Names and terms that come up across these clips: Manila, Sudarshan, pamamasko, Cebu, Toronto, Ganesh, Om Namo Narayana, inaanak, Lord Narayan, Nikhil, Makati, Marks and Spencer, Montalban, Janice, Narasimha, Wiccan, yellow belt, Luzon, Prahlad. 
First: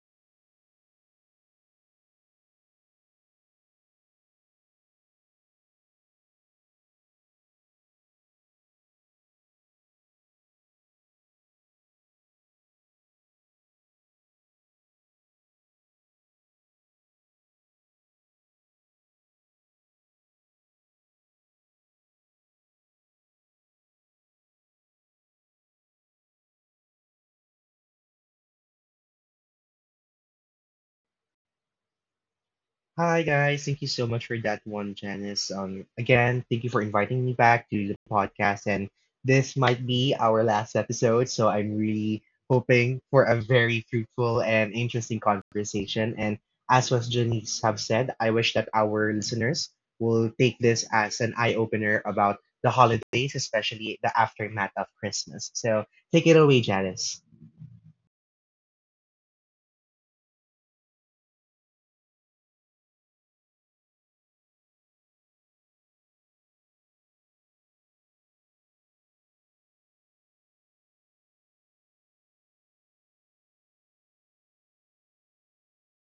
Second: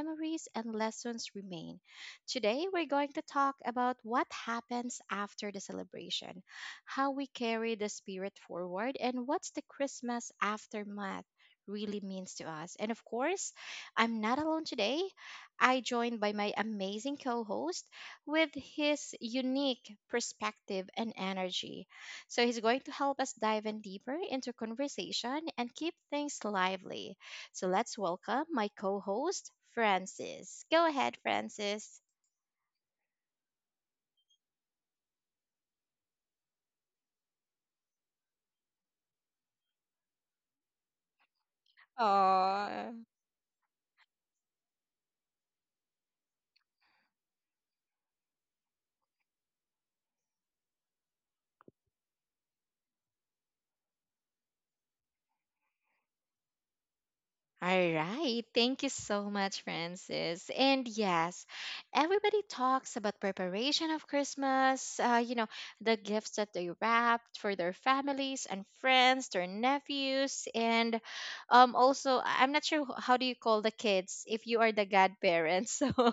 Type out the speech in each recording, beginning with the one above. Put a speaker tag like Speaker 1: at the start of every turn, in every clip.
Speaker 1: memories and lessons remain. Today, we're going to talk about what happens after the celebration, how we carry the spirit forward, and what's the Christmas aftermath really means to us. And of course, I'm not alone today. I joined by my amazing co-host with his unique perspective and energy. So he's going to help us dive in deeper into conversation and keep things lively. So let's welcome my co host, Francis. Go ahead, Francis.
Speaker 2: Hi guys, thank you so much for that one, Janice. Again, thank you for inviting me back to the podcast, and this might be our last episode, so I'm really
Speaker 1: Aw.
Speaker 2: hoping for a very fruitful and interesting conversation. And as was Janice have said, I wish that our listeners will take this as an eye opener about the holidays, especially the aftermath of Christmas. So take it away, Janice.
Speaker 1: All right. Thank you so much, Francis. And yes, everybody talks about preparation of Christmas, the gifts that they wrapped for their families and friends, their nephews, and also, I'm not sure how do you call the kids if you are the godparents. So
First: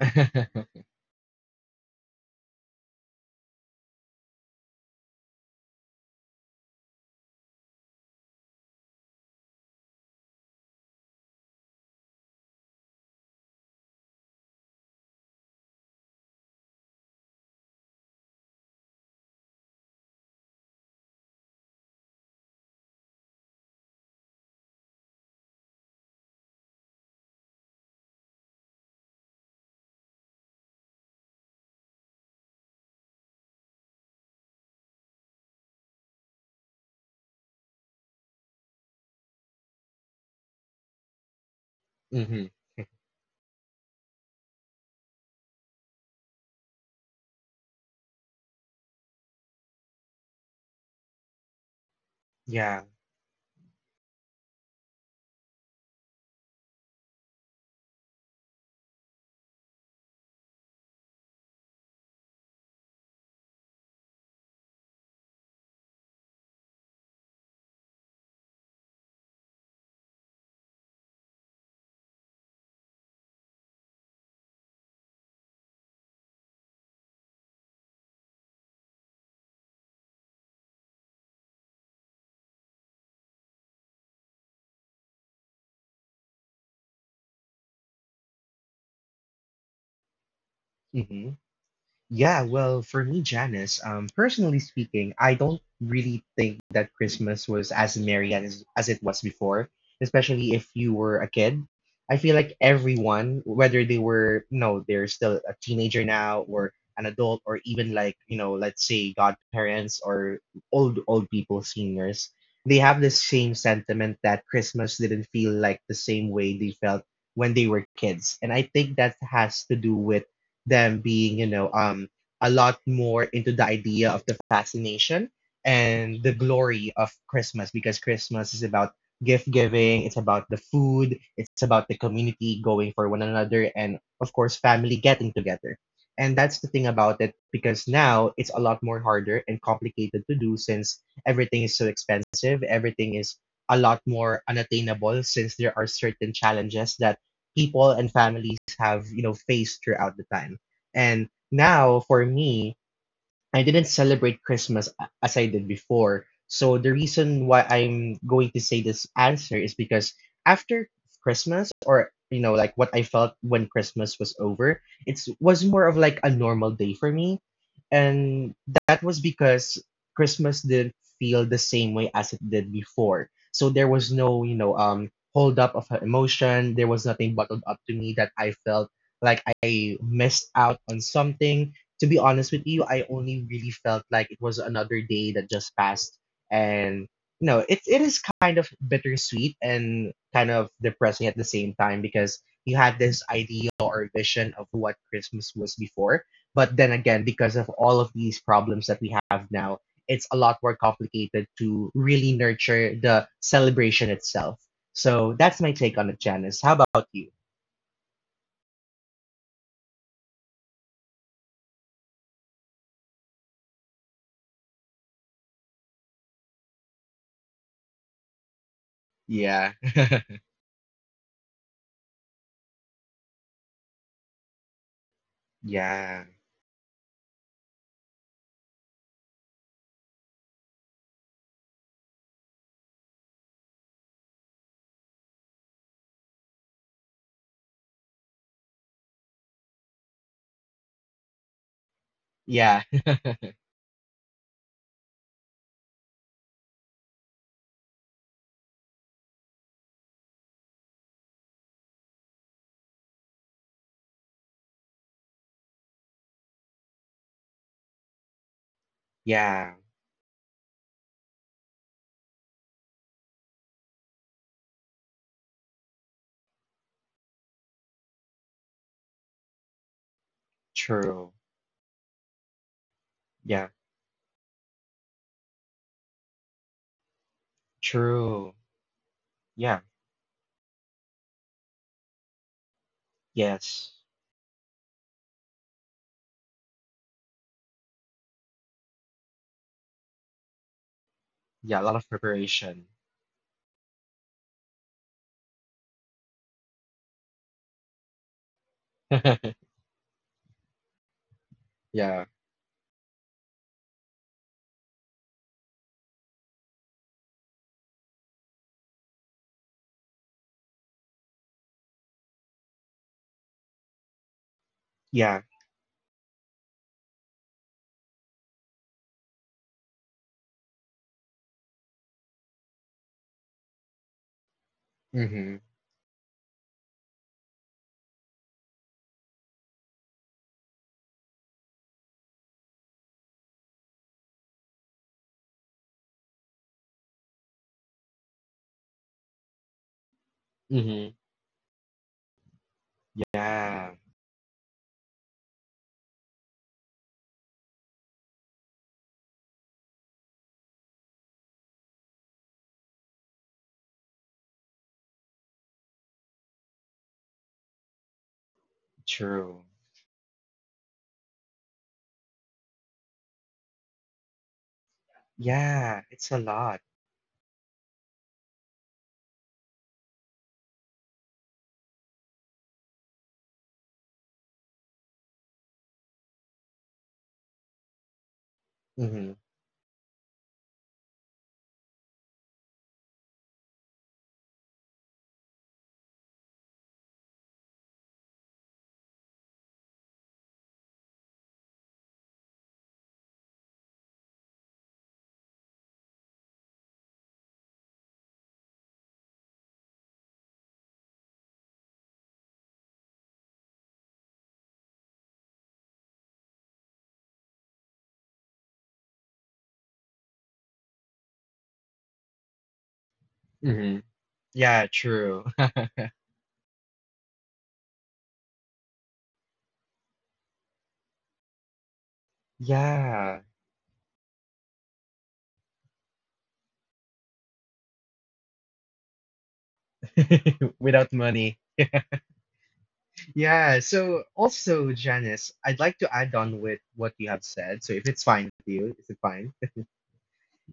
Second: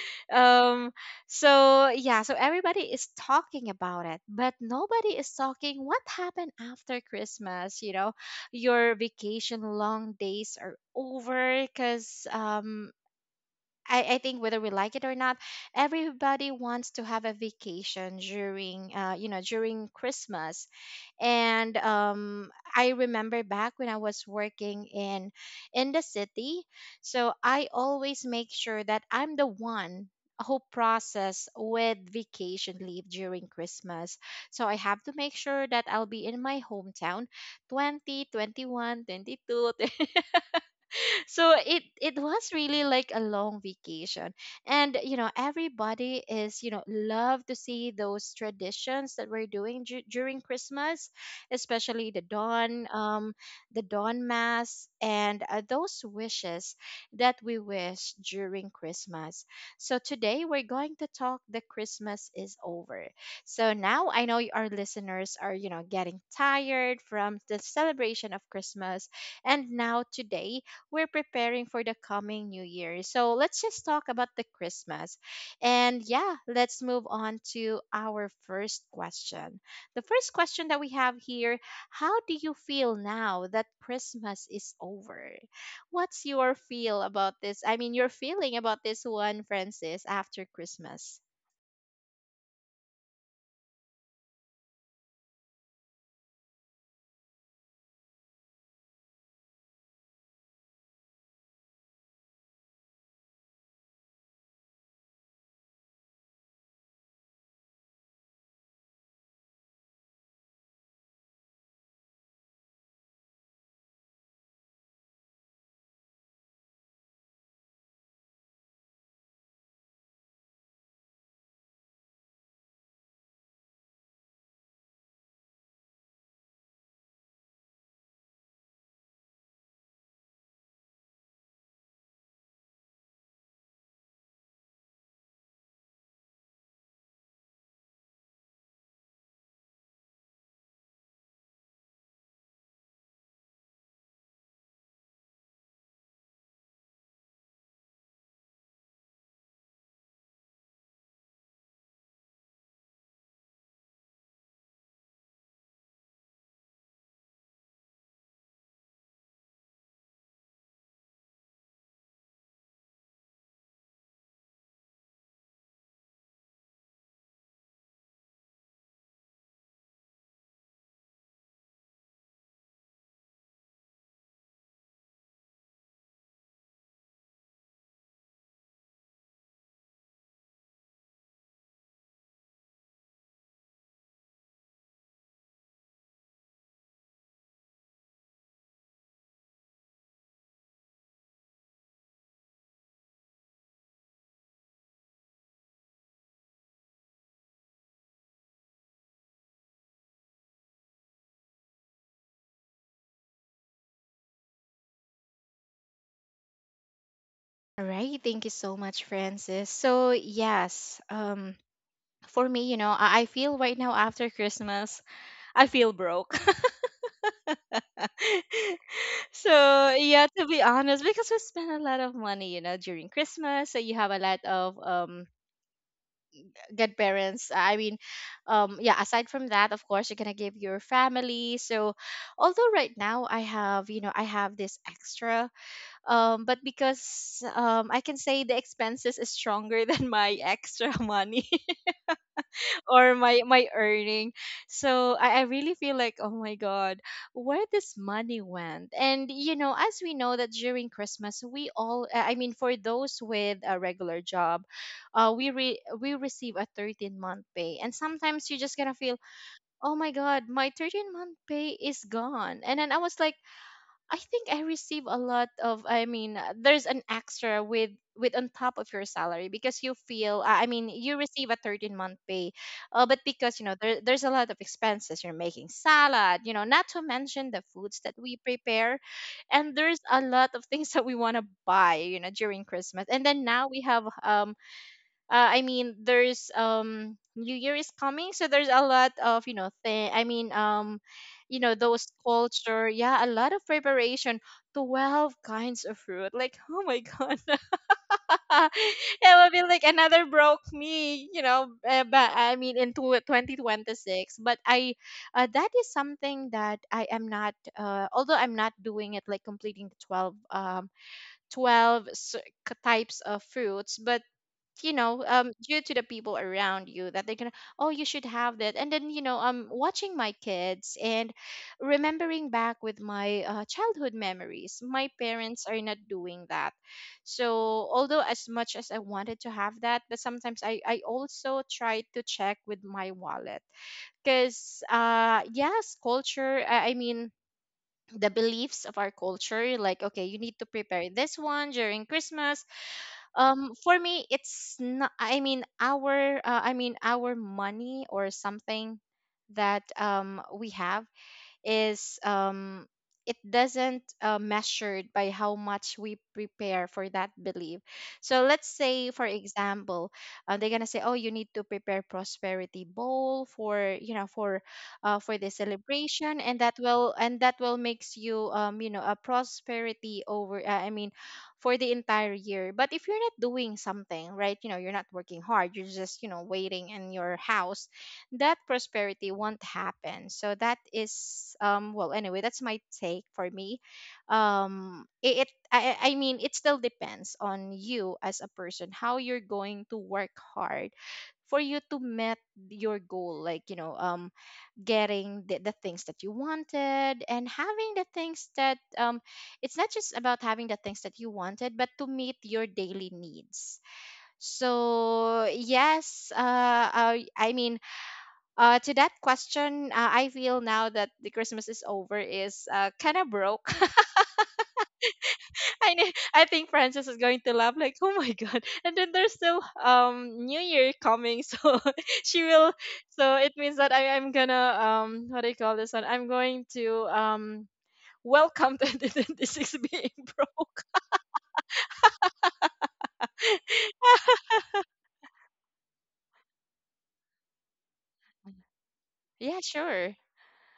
Speaker 1: um so yeah, so everybody is talking about it, but nobody is talking what happened after Christmas. You know, your vacation long days are over because I think whether we like it or not, everybody wants to have a vacation during, during Christmas. And I remember back when I was working in the city, so I always make sure that I'm the one who process with vacation leave during Christmas. So I have to make sure that I'll be in my hometown 20, 21, 22. So it
Speaker 2: hmm
Speaker 1: was really like a long vacation. And you know, everybody is, you know, love to see those traditions that we're doing during Christmas, especially the
Speaker 2: Yeah.
Speaker 1: dawn, the dawn mass, and those wishes that we wish during Christmas. So today we're going to talk the Christmas is over. So now I know our listeners are, you know, getting tired from the celebration of Christmas, and now today we're preparing for the coming new year. So let's just talk about the Christmas. And yeah, let's move on to our first question. The first question that we have here: how do you feel now that Christmas is over? What's your feel about this? I mean, your feeling about this one, Francis, after Christmas?
Speaker 2: Mm-hmm. Yeah, well, for me, Janice, personally speaking, I don't really think that Christmas was as merry as it was before, especially if you were a kid. I feel like everyone, whether they were, they're still a teenager now or an adult or even like, let's say godparents or old people, seniors, they have the same sentiment that Christmas didn't feel like the same way they felt when they were kids. And I think that has to do with them being, a lot more into the idea of the fascination and the glory of Christmas because Christmas is about gift giving, it's about the food, it's about the community going for one another, and of course, family getting together. And that's the thing about it because now it's a lot more harder and complicated to do since everything is so expensive, everything is a lot more unattainable since there are certain challenges that people and families have, faced throughout the time. And now for me, I didn't celebrate Christmas as I did before. So the reason why I'm going to say this answer is because after Christmas, or like what I felt when Christmas was over, it was more of like a normal day for me and that was because Christmas didn't feel the same way as it did before. So there was no, hold up of emotion. There was nothing bottled up to me that I felt like I missed out on something. To be honest with you, I only really felt like it was another day that just passed. And you know, it is kind of bittersweet and kind of depressing at the same time because you had this idea or vision of what Christmas was before. But then again, because of all of these problems that we have now, it's a lot more complicated to really nurture the celebration itself. So that's my take on it, Janice. How about you?
Speaker 1: All right, thank you so much, Francis. So yes, for me, you know, I feel right now after Christmas, I feel broke.
Speaker 2: Yeah.
Speaker 1: So yeah, to be honest, because we spend a lot of money, you know, during Christmas. So you have a lot of
Speaker 2: Yeah.
Speaker 1: godparents. I mean, yeah, aside from that, of course, you're gonna give your family. So although right now I have, you know, I have this extra, but because I can say the expenses is stronger than my extra money
Speaker 2: Yeah.
Speaker 1: or my earning. So I really feel like, oh my god, where this money went. And you know, as we know that during Christmas we all, I mean for those with a regular job, we receive a 13th month pay, and sometimes you're just gonna feel,
Speaker 2: Yeah.
Speaker 1: oh my god, my 13th month pay is gone. And then I was like, I think I receive a lot of, I mean, there's an extra with on top of your salary, because you feel, I mean you
Speaker 2: True.
Speaker 1: receive a 13th month pay, but because you
Speaker 2: Yeah,
Speaker 1: know there's a lot of expenses you're making salad, you know, not to mention the foods that we
Speaker 2: true.
Speaker 1: prepare, and
Speaker 2: Yeah,
Speaker 1: there's a lot of things that we want to buy, you know, during Christmas. And then now we
Speaker 2: yes.
Speaker 1: have I mean, there's New Year is coming, so there's a lot of, you know, thing. I mean, you know
Speaker 2: Yeah, a lot of
Speaker 1: those
Speaker 2: preparation.
Speaker 1: culture, yeah, a lot of preparation. 12 kinds of fruit, like, oh my god, it will be like another broke me, you know.
Speaker 2: Yeah,
Speaker 1: But I mean, into 2026, but that is something that I am not. Although I'm not doing it like completing the 12 12 types of fruits, but you know,
Speaker 2: yeah.
Speaker 1: due to the people around you that they're gonna, oh, you should have that. And then you know, watching my kids and remembering back with my childhood memories, my
Speaker 2: Mm-hmm.
Speaker 1: parents are not doing that. So although as much as I wanted to have that, but sometimes I also try to check with my wallet, because yes culture, I mean the beliefs of our culture, like, okay, you need to prepare
Speaker 2: Mm-hmm.
Speaker 1: this one during Christmas.
Speaker 2: Yeah,
Speaker 1: For me it's not, I mean our I mean our money or something that we have is it doesn't, measured by how much we prepare for that belief. So let's say for
Speaker 2: true.
Speaker 1: example, they're gonna say, oh, you need to prepare prosperity bowl for, you know, for the
Speaker 2: Yeah, it's a
Speaker 1: celebration, and that
Speaker 2: lot.
Speaker 1: will makes you, you know, a prosperity over, I mean for the entire year. But if you're not doing something right, you know, you're not working hard, you're just, you know, waiting in your house, that
Speaker 2: Mm-hmm.
Speaker 1: prosperity won't happen. So that is, well anyway, that's my take for me. Um, it I mean it still depends on you as a person, how you're going to work hard for you to met your goal, like you know, getting the things that you wanted, and having the things that, it's not just about having the things that you wanted, but to meet your daily needs. So yes, I mean, to that question, I feel now that the Christmas is over is, kind of broke.
Speaker 2: Mm-hmm. Yeah, true.
Speaker 1: I know, I think Francis is going to laugh like, oh my god! And then there's still New Year coming, so she will. So
Speaker 2: Yeah.
Speaker 1: it means that I am gonna, what do you call this one? I'm going to welcome 2026 being broke.
Speaker 2: Without money. Yeah, so also, Janice, I'd like to add on with what you have said. So if it's fine with you, is it fine?
Speaker 1: Yeah, sure.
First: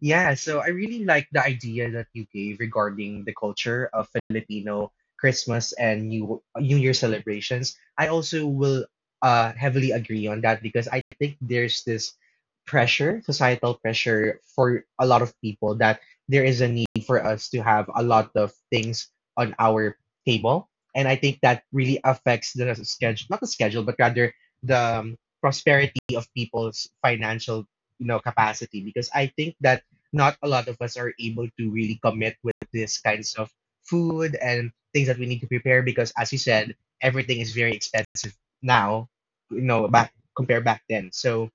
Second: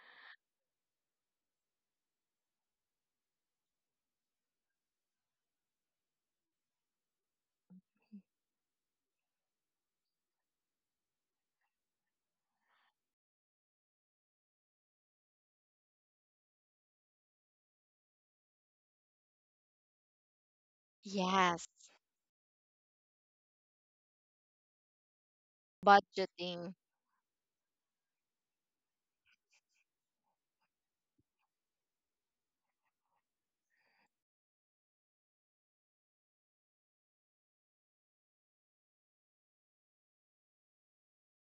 Speaker 2: Yeah, so I really like the idea that you gave regarding the culture of Filipino Christmas and New Year celebrations. I also will heavily agree on that because I think there's this pressure, societal pressure for a lot of people that there is a need for us to have a lot of things on our table, and I think that
Speaker 1: Yes,
Speaker 2: really affects the schedule, not the schedule, but rather the prosperity of
Speaker 1: budgeting.
Speaker 2: people's financial capacity because I think that not a lot of us are able to really commit with these kinds of food and things that we need to prepare because as you said everything is very expensive now, back compare back then. So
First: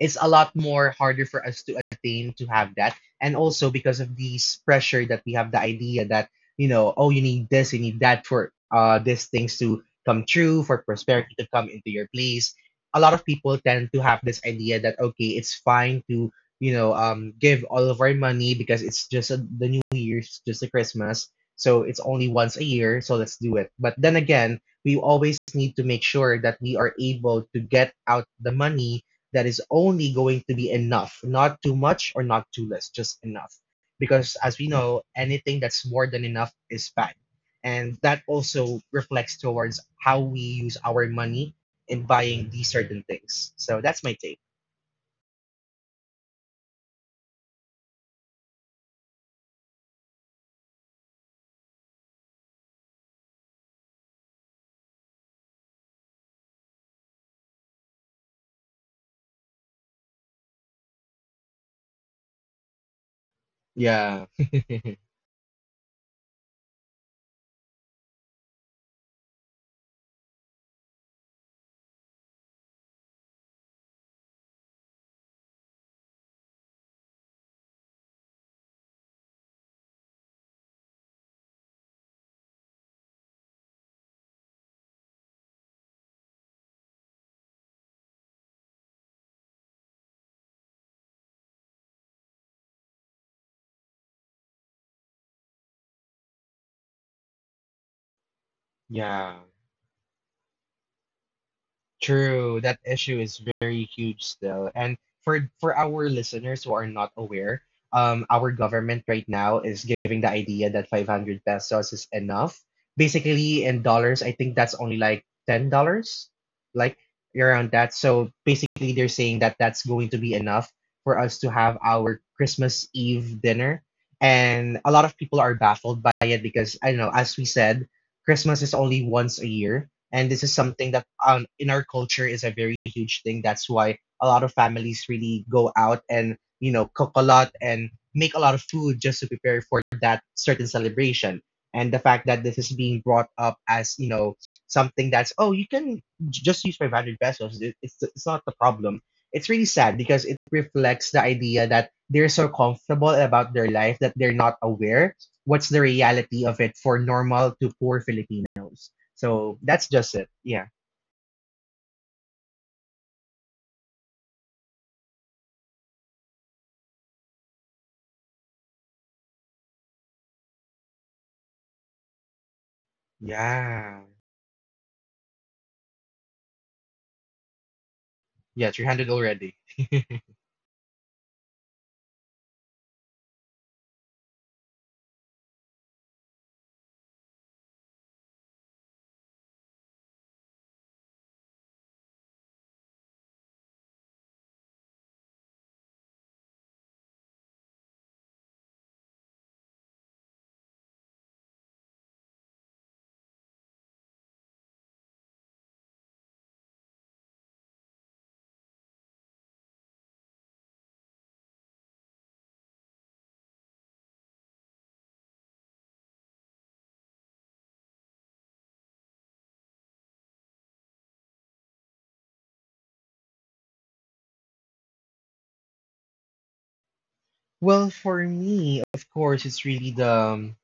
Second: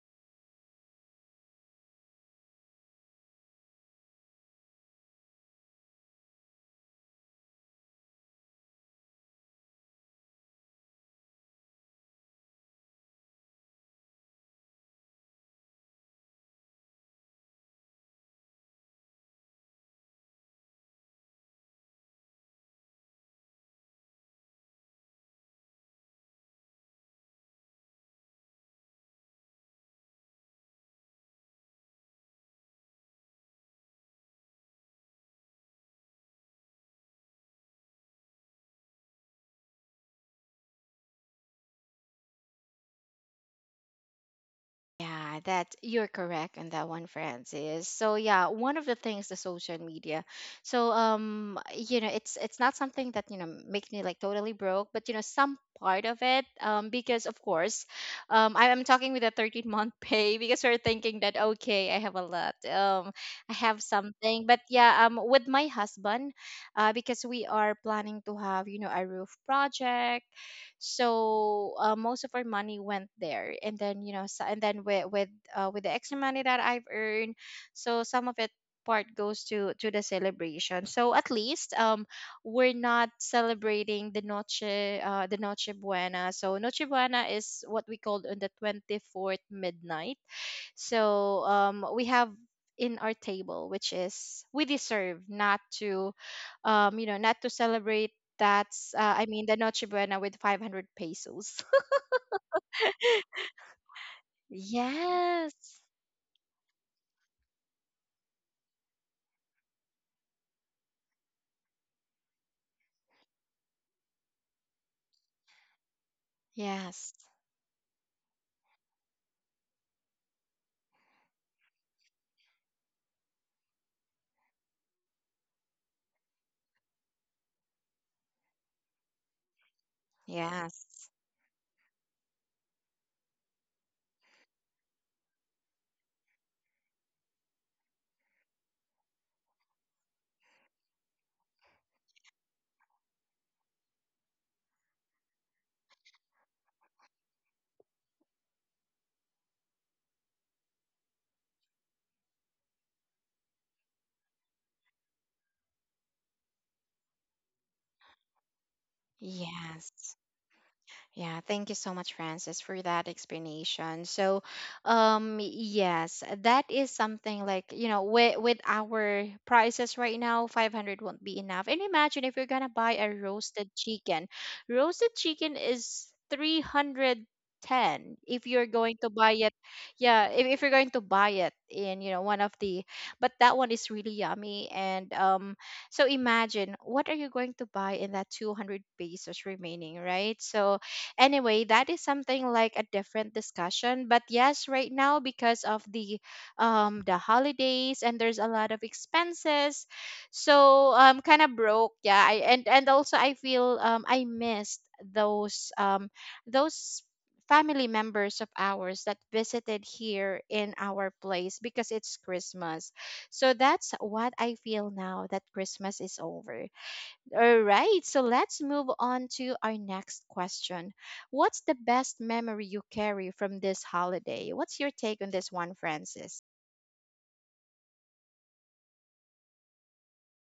Speaker 2: it's a lot more harder for us to attain to have that. And also because of these pressure that we have the idea that, oh, you need this, you need that for these things to come true, for prosperity to come into your place. A lot of people tend to have this idea that, okay, it's fine to, give all of our money because it's just the New Year's, just a Christmas. So it's only once a year. So let's do it. But then again, we always need to make sure that we are able to get out the money that is only going to be enough, not too much or not too less, just enough. Because as we know, anything that's more than enough is bad. And that also reflects towards how we use our money in buying these certain things. So that's my take.
Speaker 1: Yeah, that you're correct on that one, Francis. So yeah, one of the things the social media. So you know, it's not something that, you know, makes me like totally broke, but you know, some part of it. Because of course, I'm talking with a 13th month pay because we're thinking that, okay, I have a lot. I have
Speaker 2: Yeah.
Speaker 1: something, but yeah, with my husband, because we are planning to have, you know, a roof project. So most of our money went there, and then you know, so. And then with with the extra money that I've earned, so some of it part goes to the celebration. So at least, we're not celebrating the noche buena. So noche buena is what we called on the 24th midnight. So we have in our table, which is we deserve not to, you know, not to celebrate. That's, I
Speaker 2: Yeah.
Speaker 1: mean, the Noche Buena with 500 pesos.
Speaker 2: True, that issue is very huge still. And for
Speaker 1: Yes,
Speaker 2: our listeners who are not aware, our government right now is giving the idea that 500 pesos is enough. Basically, in dollars, I think that's only like $10, like
Speaker 1: yes,
Speaker 2: around that. So basically, they're saying that that's going to be enough for us to have our Christmas Eve dinner. And a lot of people are baffled by it because I don't know, as we said, Christmas is only once a year and this is
Speaker 1: yes,
Speaker 2: something that in our culture is a very huge thing. That's why a lot of families really go out and cook a lot and make a lot of food just to prepare for that certain celebration. And the fact that this is being brought up as something that's, oh, you can just use 500 pesos. It's not the problem. It's really sad because it reflects the idea that they're so comfortable about their life that they're not aware what's the reality of it for normal to poor filipinos. So that's just
Speaker 1: yes.
Speaker 2: it. Yeah.
Speaker 1: Yeah, thank you so much, Francis, for that explanation. So, yes, that is something like, you know, with our prices right now, 500 won't be enough. And imagine if you're gonna buy a roasted
Speaker 2: Yeah.
Speaker 1: chicken. Roasted chicken is 310 if you're
Speaker 2: Yeah,
Speaker 1: going
Speaker 2: 300
Speaker 1: to buy it.
Speaker 2: already.
Speaker 1: Yeah, if you're going to buy it in, you know, one of the, but that one is really yummy. And so imagine what are you going to buy in that 200 pesos remaining, right? So, anyway, that is something like a different discussion. But yes, right now because of the holidays and there's a lot of expenses, so kind of broke. Yeah, and also I feel, I missed those um those family members of ours that visited here in our place because it's Christmas. So that's what I feel now that Christmas is over. All right, so let's move on to our next question. What's the best memory you carry from this holiday? What's your take on this one, Francis?
Speaker 2: Well, for me, of course, it's really the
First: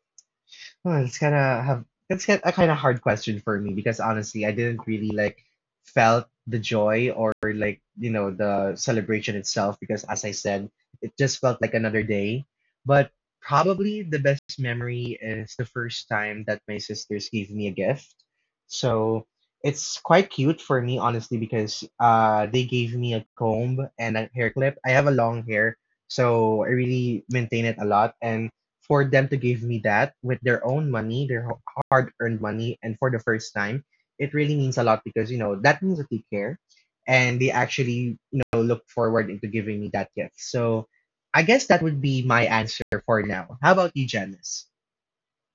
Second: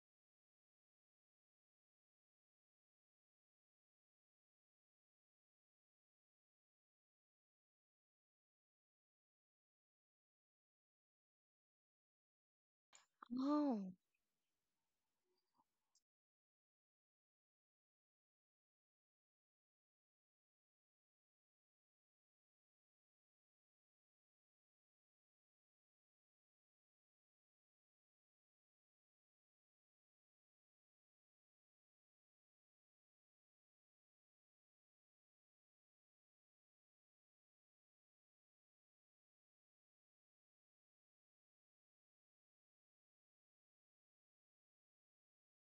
Speaker 2: oh, it's kind of have a kind of hard question for me because honestly, I didn't really like felt the joy or like the celebration itself because as I said, it just felt like another day. But
Speaker 1: Oh.
Speaker 2: probably the best memory is the first time that my sisters gave me a gift. So it's quite cute for me honestly because they gave me a comb and a hair clip. I have a long hair, so I really maintain it a lot and for them to give me that with their own money, their hard earned money, and for the first time, it really means a lot because you know that means that they care, and they actually look forward into giving me that gift. So I guess that would be my answer for now. How about you, Janice?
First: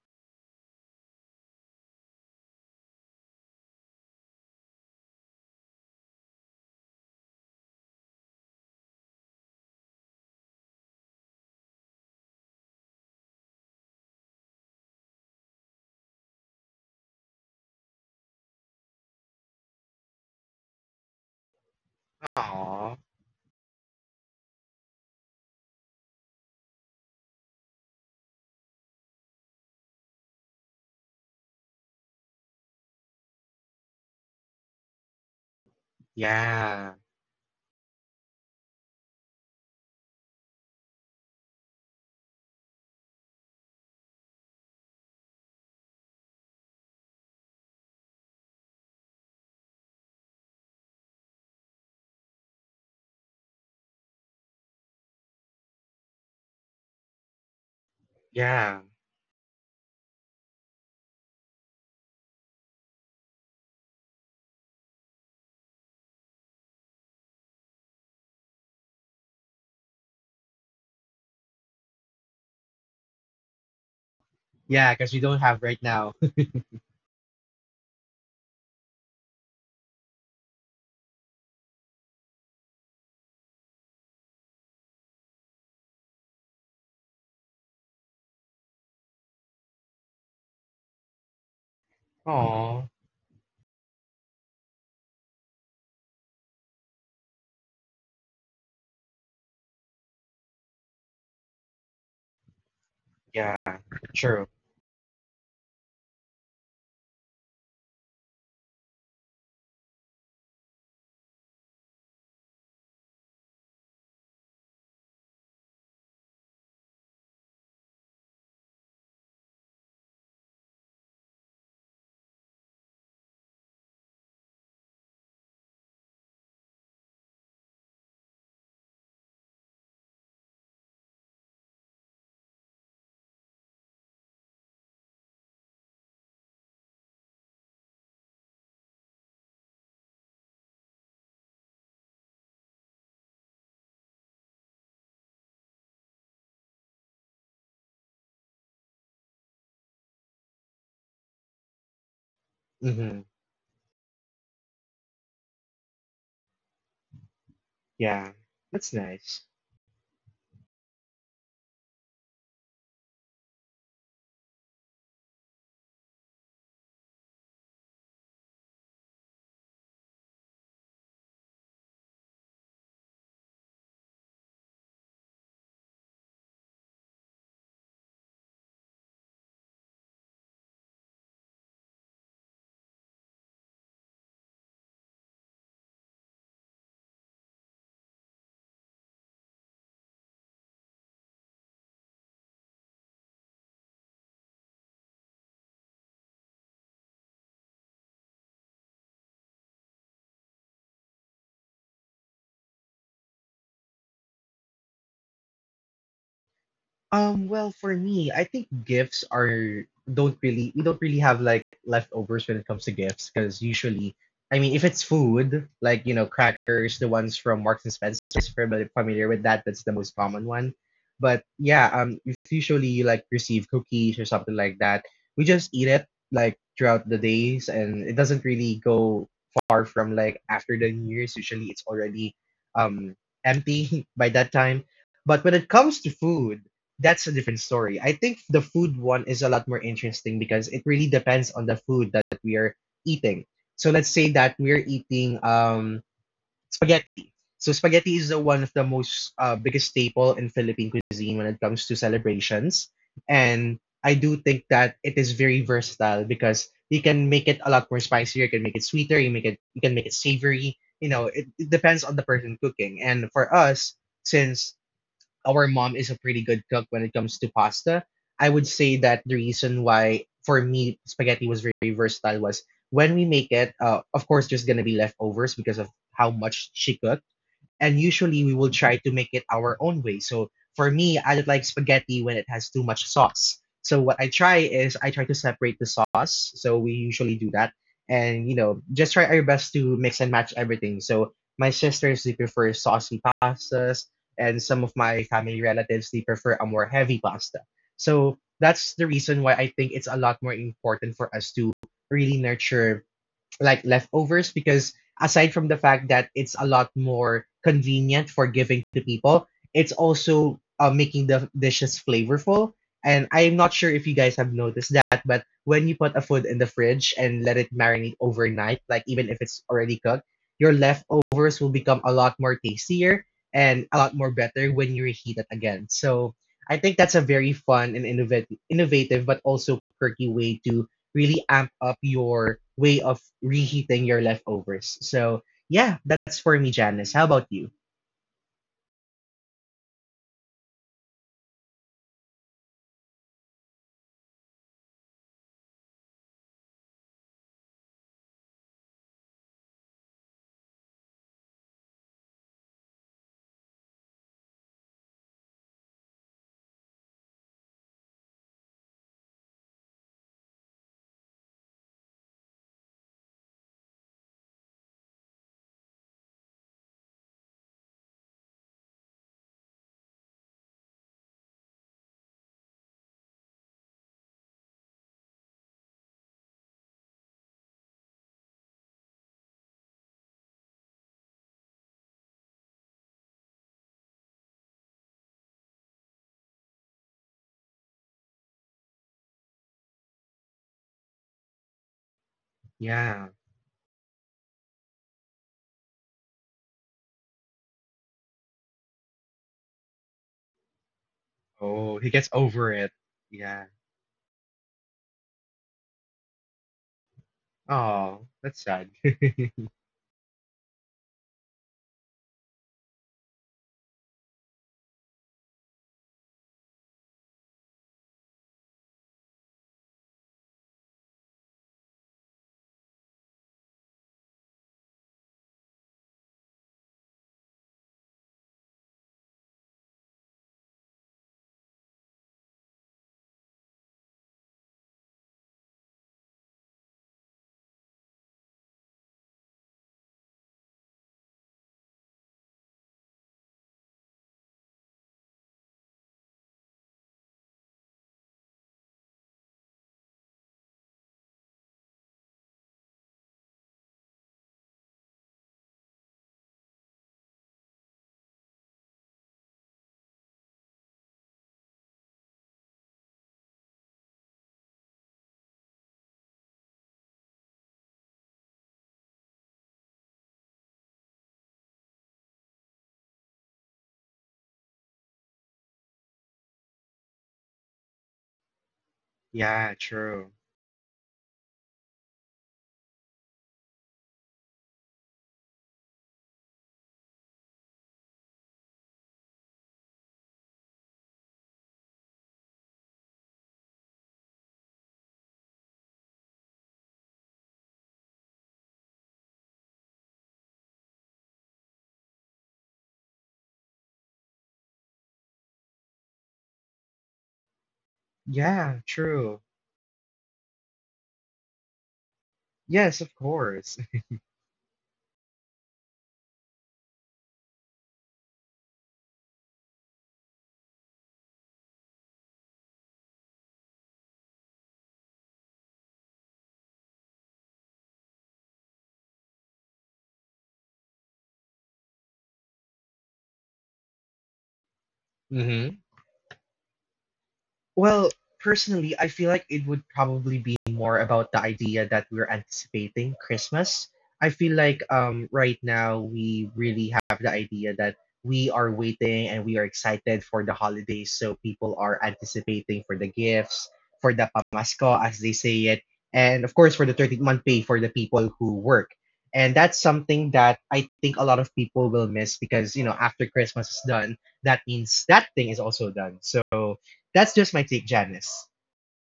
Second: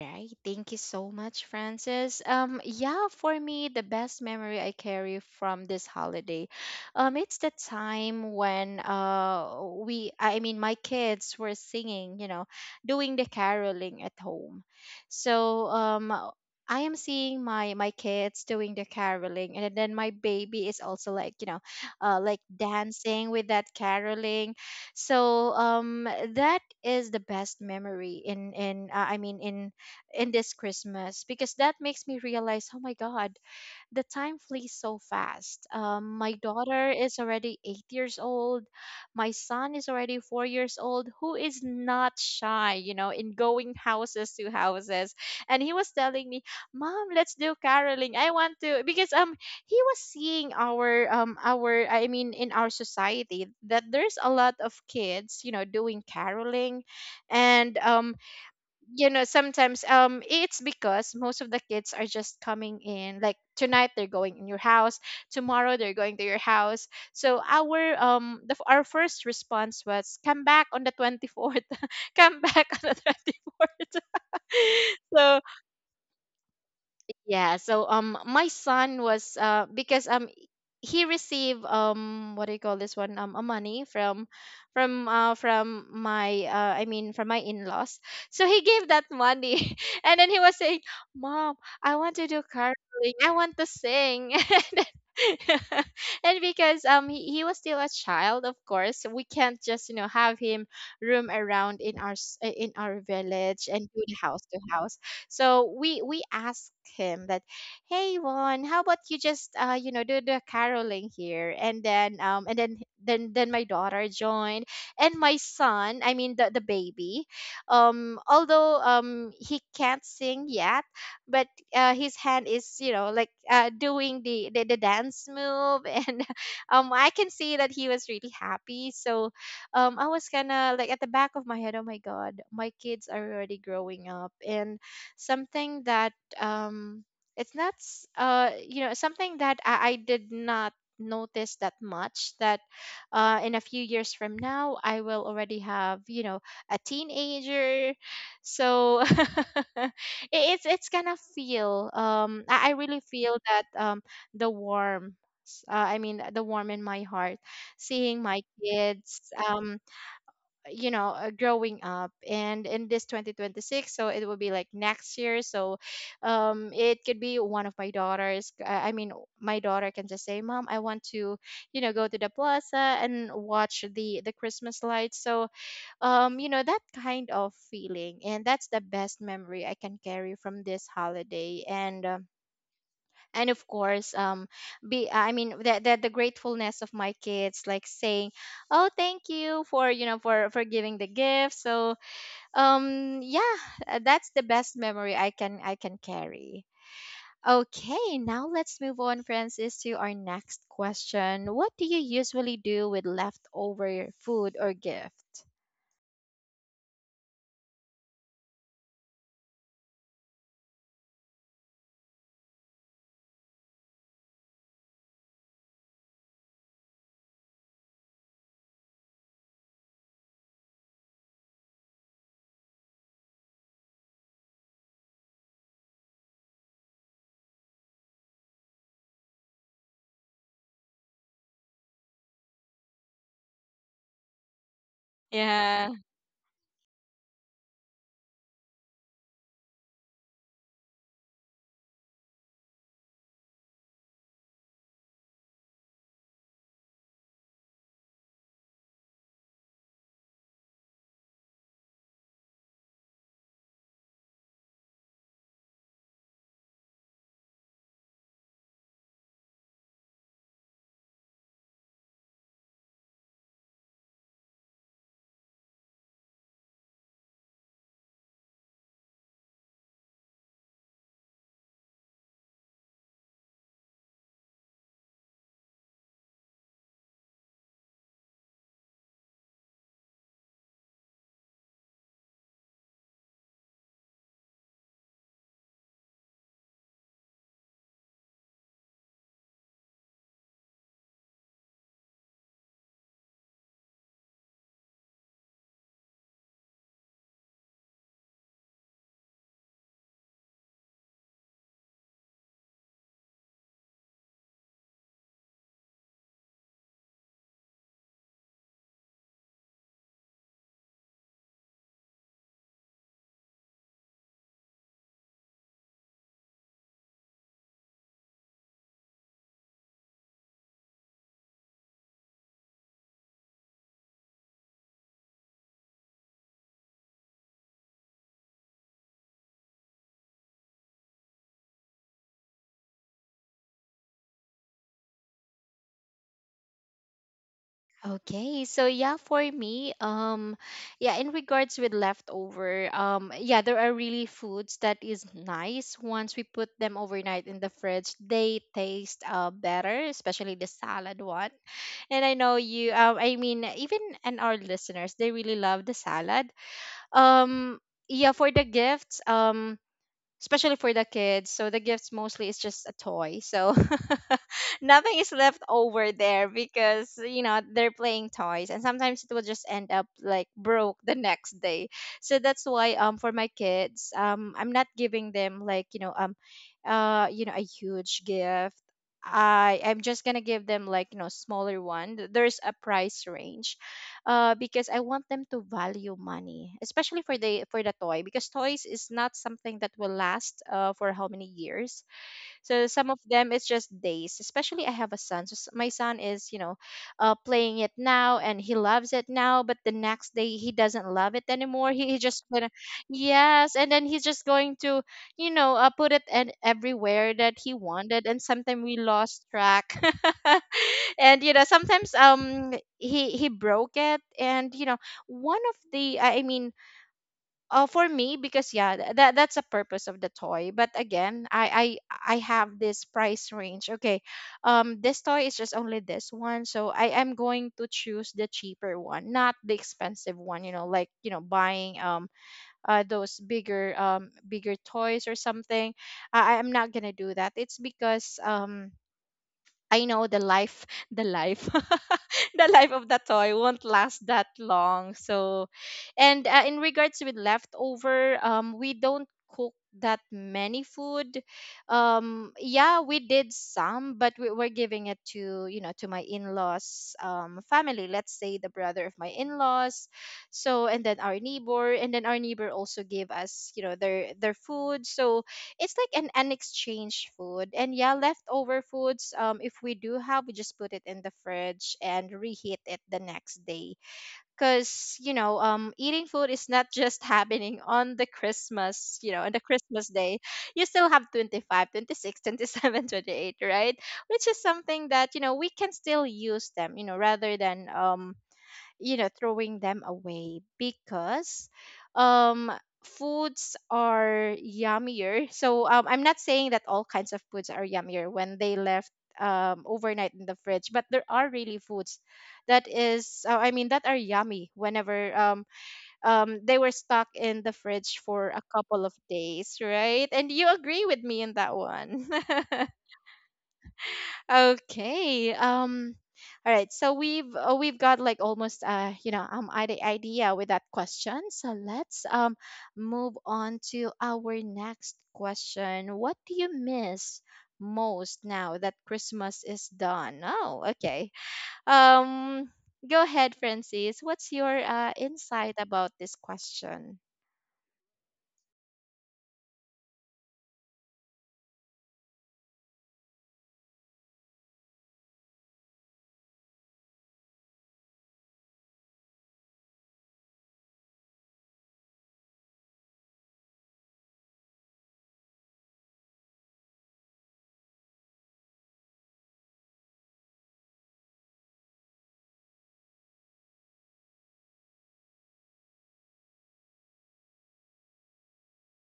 Speaker 1: Right. Thank you so much, Francis. Yeah, for me, the best memory I carry from this holiday, it's the time when I mean, my kids were singing, you know, doing the caroling at home. So I am seeing my kids doing the caroling, and then my baby is also like, you know, like
Speaker 2: Aw,
Speaker 1: dancing with that caroling. So that is the best memory in I mean in this Christmas, because that makes me realize, oh my God, the time flees so fast. My daughter
Speaker 2: yeah,
Speaker 1: is already 8 years old. My son is already 4 years old, who is not shy, you know, in going houses to houses. And he was telling me, Mom, let's do caroling. I want to because he was seeing our I mean in our society that there's a lot of kids, you know, doing caroling and
Speaker 2: yeah.
Speaker 1: you know sometimes it's because most of the kids are just coming in like tonight they're going in your house, tomorrow they're going to your house. So our first response was come back on the 24th come back on the 24th.
Speaker 2: Yeah, because we don't
Speaker 1: so
Speaker 2: have right now.
Speaker 1: yeah, so my son was because he received what do you call this one, a money from my I mean from my in-laws. So he gave that money, and then he was saying, "Mom, I want to do caroling.
Speaker 2: Aw,
Speaker 1: I want to sing." and and because he was still a child, of course we can't just, you know, have him roam around in in our
Speaker 2: yeah,
Speaker 1: village and do the house
Speaker 2: true.
Speaker 1: to house. So we asked him that, hey Juan, how about you just, uh, you know, do the caroling here? And then my daughter joined, and my son, I mean the baby, although he can't sing yet, but his hand is, you know, like doing the dance move. And I can see that he was really happy. So I was kind of like at the back of my head, oh my god, my kids are already growing up, and something that, um it's not s- you know, something that I did not notice that much. That in a few years from now I will already have, you know, a teenager. So it's gonna feel, I really
Speaker 2: Hmm.
Speaker 1: feel that the warm, I mean the warm in my heart, seeing
Speaker 2: Yeah.
Speaker 1: my
Speaker 2: That's
Speaker 1: kids
Speaker 2: nice.
Speaker 1: you know, growing up. And in this 2026, so it will be like next year. So it could be one of my daughters I mean my daughter can just say, Mom, I want to, you know, go to the plaza and watch the Christmas lights. So you know, that kind of feeling, and that's the best memory I can carry from this holiday. And of course, be I mean that the gratefulness of my kids, like saying, oh, thank you for, you know, for giving the gift. So yeah, that's the best memory I can carry. Okay, now let's move on, Francis, to our next question. What do you usually do with leftover food or gift?
Speaker 2: Well, for me, I think gifts are don't really we don't really have like leftovers when it comes to gifts because usually, I mean, if it's food like crackers, the ones from Marks and Spencer, if you're familiar with that, that's the most common one. But yeah, it's usually you like receive cookies or something like that. We just eat it like throughout the days, and it doesn't really go far from like after the New Year's. Usually, it's already um empty by that time. But when it
Speaker 1: Yeah.
Speaker 2: comes to food, that's a different story. I think the food one is a lot more interesting because it really depends on the food that we are eating. So let's say that we're eating spaghetti. So spaghetti is the one of the most biggest staple in Philippine cuisine when it comes to celebrations. And I do think that it is very versatile because you can make it a lot more spicier, you can make it sweeter, you can make it savory. You know, it depends on the person cooking. And for us, since our mom is a pretty good cook when it comes to pasta. I would say that the reason why for me spaghetti was very versatile was when we make it, of course, there's gonna be leftovers because of how much she cooked and usually we will try to make it our own way. So for me, I don't like spaghetti when it has too much sauce. So what I try is I try to separate the sauce. So we usually do that, and you know just try our best to mix and match everything. So my sisters they prefer saucy pastas, and some of my family relatives they prefer a more heavy pasta. So that's the reason why I think it's a lot more important for us to really nurture like leftovers because aside from the fact that it's a lot more convenient for giving to people, it's also making the dishes flavorful. And I'm not sure if you guys have noticed that, but when you put a food in the fridge and let it marinate overnight, like even if it's already cooked, your leftovers will become a lot more tastier and a lot more better when you reheat it again. So I think that's a very fun and innovative but also quirky way to really amp up your way of reheating your leftovers. So yeah, that's for me, Janice. How about you?
Speaker 1: Okay, so yeah, for me, yeah, in regards with leftover, yeah, there are really foods that is nice once we put them overnight in the fridge. They taste better, especially the salad one. And I know you, I mean, even and our listeners, they really love the salad. Um, yeah, for the gifts, especially for the kids. So the gifts mostly is just a toy. So nothing is left over there because you know they're playing toys, and sometimes it will just end up like broke the next day. So that's why for my kids, I'm not giving them like, you know, you know, a huge gift. I'm just gonna give them like, you know, smaller one. There's a price range, because I want them to value money, especially for the toy, because toys is not something that will last, for how many years. So some
Speaker 2: Yeah.
Speaker 1: of them it's just days. Especially I have a son. So my son is, you know, playing it now and he loves it now, but the next day he doesn't love it
Speaker 2: Oh,
Speaker 1: anymore.
Speaker 2: he
Speaker 1: He,
Speaker 2: gets
Speaker 1: he just
Speaker 2: over
Speaker 1: gonna,
Speaker 2: it. Yeah.
Speaker 1: yes, and then he's just going to, you know, put it and everywhere that he
Speaker 2: Oh,
Speaker 1: wanted, and
Speaker 2: that's sad.
Speaker 1: sometimes we lost track. And you know, sometimes he broke it, and you know, one of the I mean for me, because, yeah, that that's a purpose of the toy. But again, I have this price range. Okay, this toy is just only this one, so I am going to choose the cheaper one, not the expensive one, you know, like, you know, buying those bigger bigger toys or something. I am not gonna do that. It's because I know the life, the life of the toy won't last that long. So, and in regards with leftover, we don't cook that many food. Yeah, we did some, but we were giving it to, you know, to my in-laws, family. Let's say the brother of my in-laws. So, and then our neighbor, and then our neighbor also gave us, you know, their food. So, it's like an exchange food. And yeah, leftover foods, if we do have, we just put it in the fridge and reheat it the next day. Because, you know, eating food is not just happening on the Christmas, you know, on the
Speaker 2: Yeah,
Speaker 1: Christmas
Speaker 2: true.
Speaker 1: day. You still have 25, 26, 27, 28, right? Which is something that, you know, we can still use them, you know, rather than you know, throwing them away. Because um foods are yummier. So I'm not saying that all kinds of foods are yummier when they left overnight in the fridge, but there are really foods that is I mean that are yummy whenever, they were stuck in the fridge for a
Speaker 2: Yeah,
Speaker 1: couple of
Speaker 2: true.
Speaker 1: days, right? And you agree with me in that one.
Speaker 2: Yes, of course.
Speaker 1: Okay. All right. So we've got like almost, you know, idea with that question. So let's move on to our next question. What do you miss most now that Christmas is done? Oh, okay. Um. Go ahead, Francis. What's your
Speaker 2: Mm-hmm.
Speaker 1: insight about this question?
Speaker 2: Well, personally, I feel like it would probably be more about the idea that we're anticipating Christmas. I feel like right now we really have the idea that we are waiting and we are excited for the holidays. So people are anticipating for the gifts, for the pamasko, as they say it, and of course for the 13th month pay for the people who work. And that's something that I think a lot of people will miss because, you know, after Christmas is done, that means that thing is also done. So that's just my take, Janice.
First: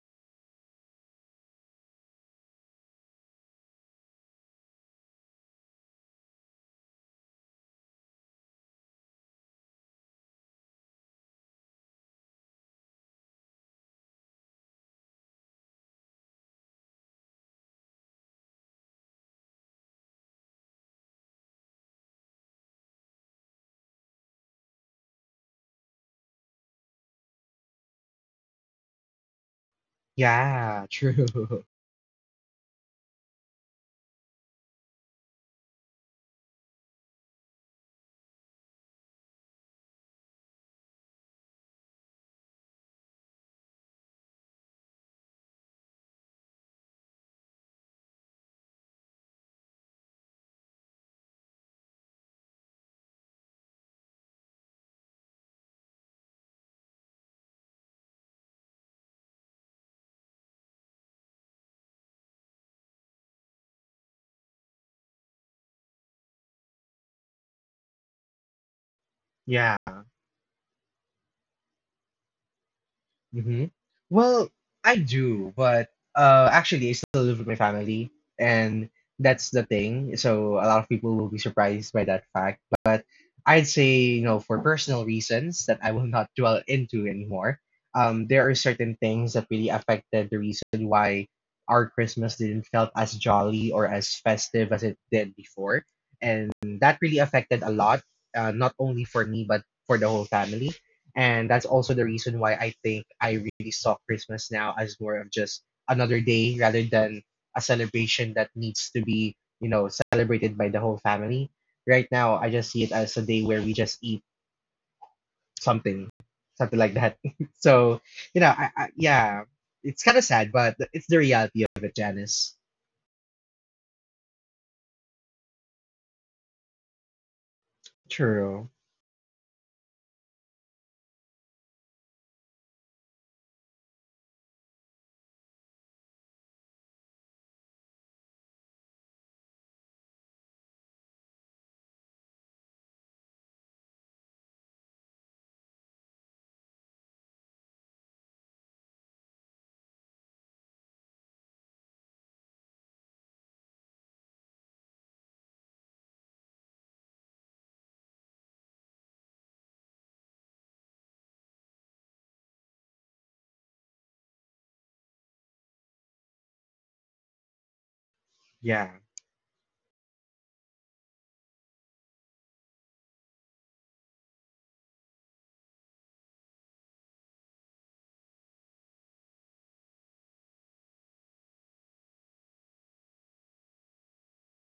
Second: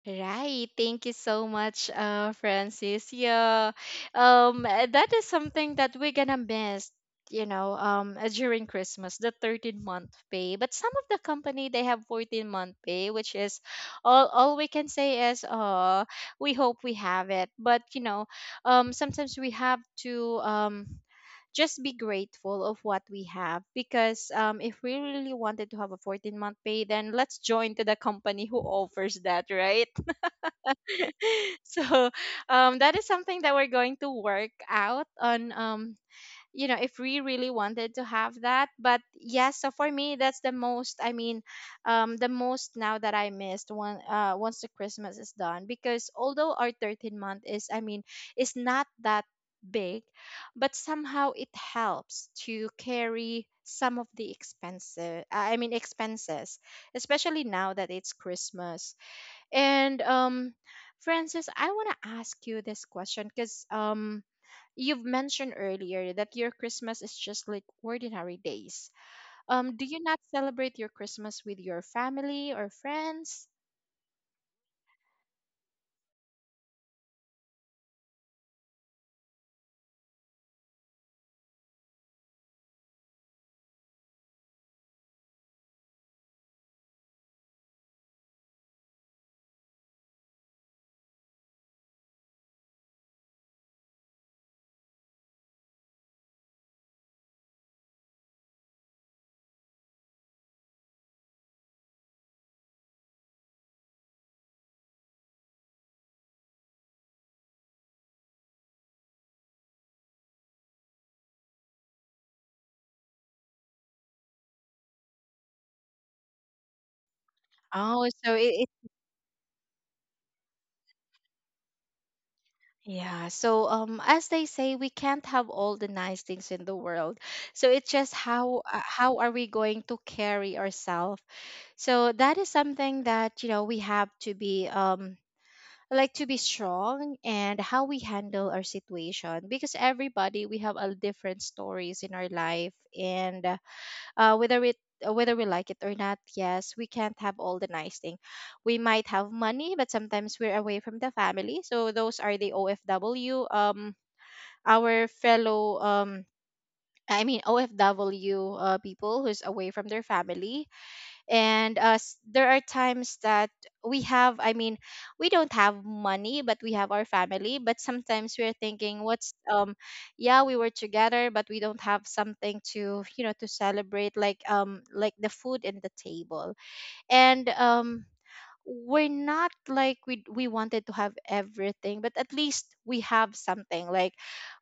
Speaker 1: Right. Thank you so much, Francis. Yeah. That is something that we're gonna miss, you know, during Christmas, the 13-month pay. But some of the company they have 14-month pay, which is, all we can say is, we hope we have it. But you know, sometimes we have to just be grateful of what we have. Because if we really wanted to have a 14-month pay, then let's join to the company who offers that, right?
Speaker 2: Yeah, true.
Speaker 1: So that is something that we're going to work out on. You know, if we really wanted to have that. But yes, so for me, that's the most, the most now that I missed one, once the Christmas is done. Because although our 13 month is I mean is not that big, but somehow it helps to carry some of the expenses, expenses, especially now that it's Christmas. And Francis, I want to ask you this question, because you've mentioned earlier that your Christmas is just like ordinary days.
Speaker 2: Yeah.
Speaker 1: Do you not celebrate your Christmas with your family or friends?
Speaker 2: hmm Well, I do, but actually, I still live with my family, and that's the thing. So a lot of people will be surprised by that fact. But I'd say, you know, for personal reasons that I will not dwell into anymore. There are certain things that really affected the reason why our Christmas didn't felt as jolly or as festive as it did before, and that really affected a lot, not only for me but for the whole family. And that's also the reason why I think I really saw Christmas now as more of just another day rather than a celebration that needs to be, you know, celebrated by the whole family. Right now, I just see it as a day where we just eat something, something like that. So,
Speaker 1: Oh, so it, it
Speaker 2: yeah, it's kind of sad, but it's the reality of it, Janice.
Speaker 1: yeah. So as they say, we can't have all the nice things in the world. So it's just
Speaker 2: True.
Speaker 1: how, how are we going to carry ourselves? So that is something that, you know, we have to be like to be strong and how we handle our situation, because everybody, we have a different stories in our life and uh, whether it whether we like it or not, yes, we can't have all the nice thing. We might have money but sometimes we're away from the family, so those are the OFW, our fellow OFW, people who's away from their family. And there are times that we have i mean we don't have money but we have our family, but sometimes we're
Speaker 2: Yeah.
Speaker 1: thinking what's yeah, we were together but we don't have something to, you know, to celebrate, like the food in the table. And we're not like, we wanted to have everything, but at least we have something like,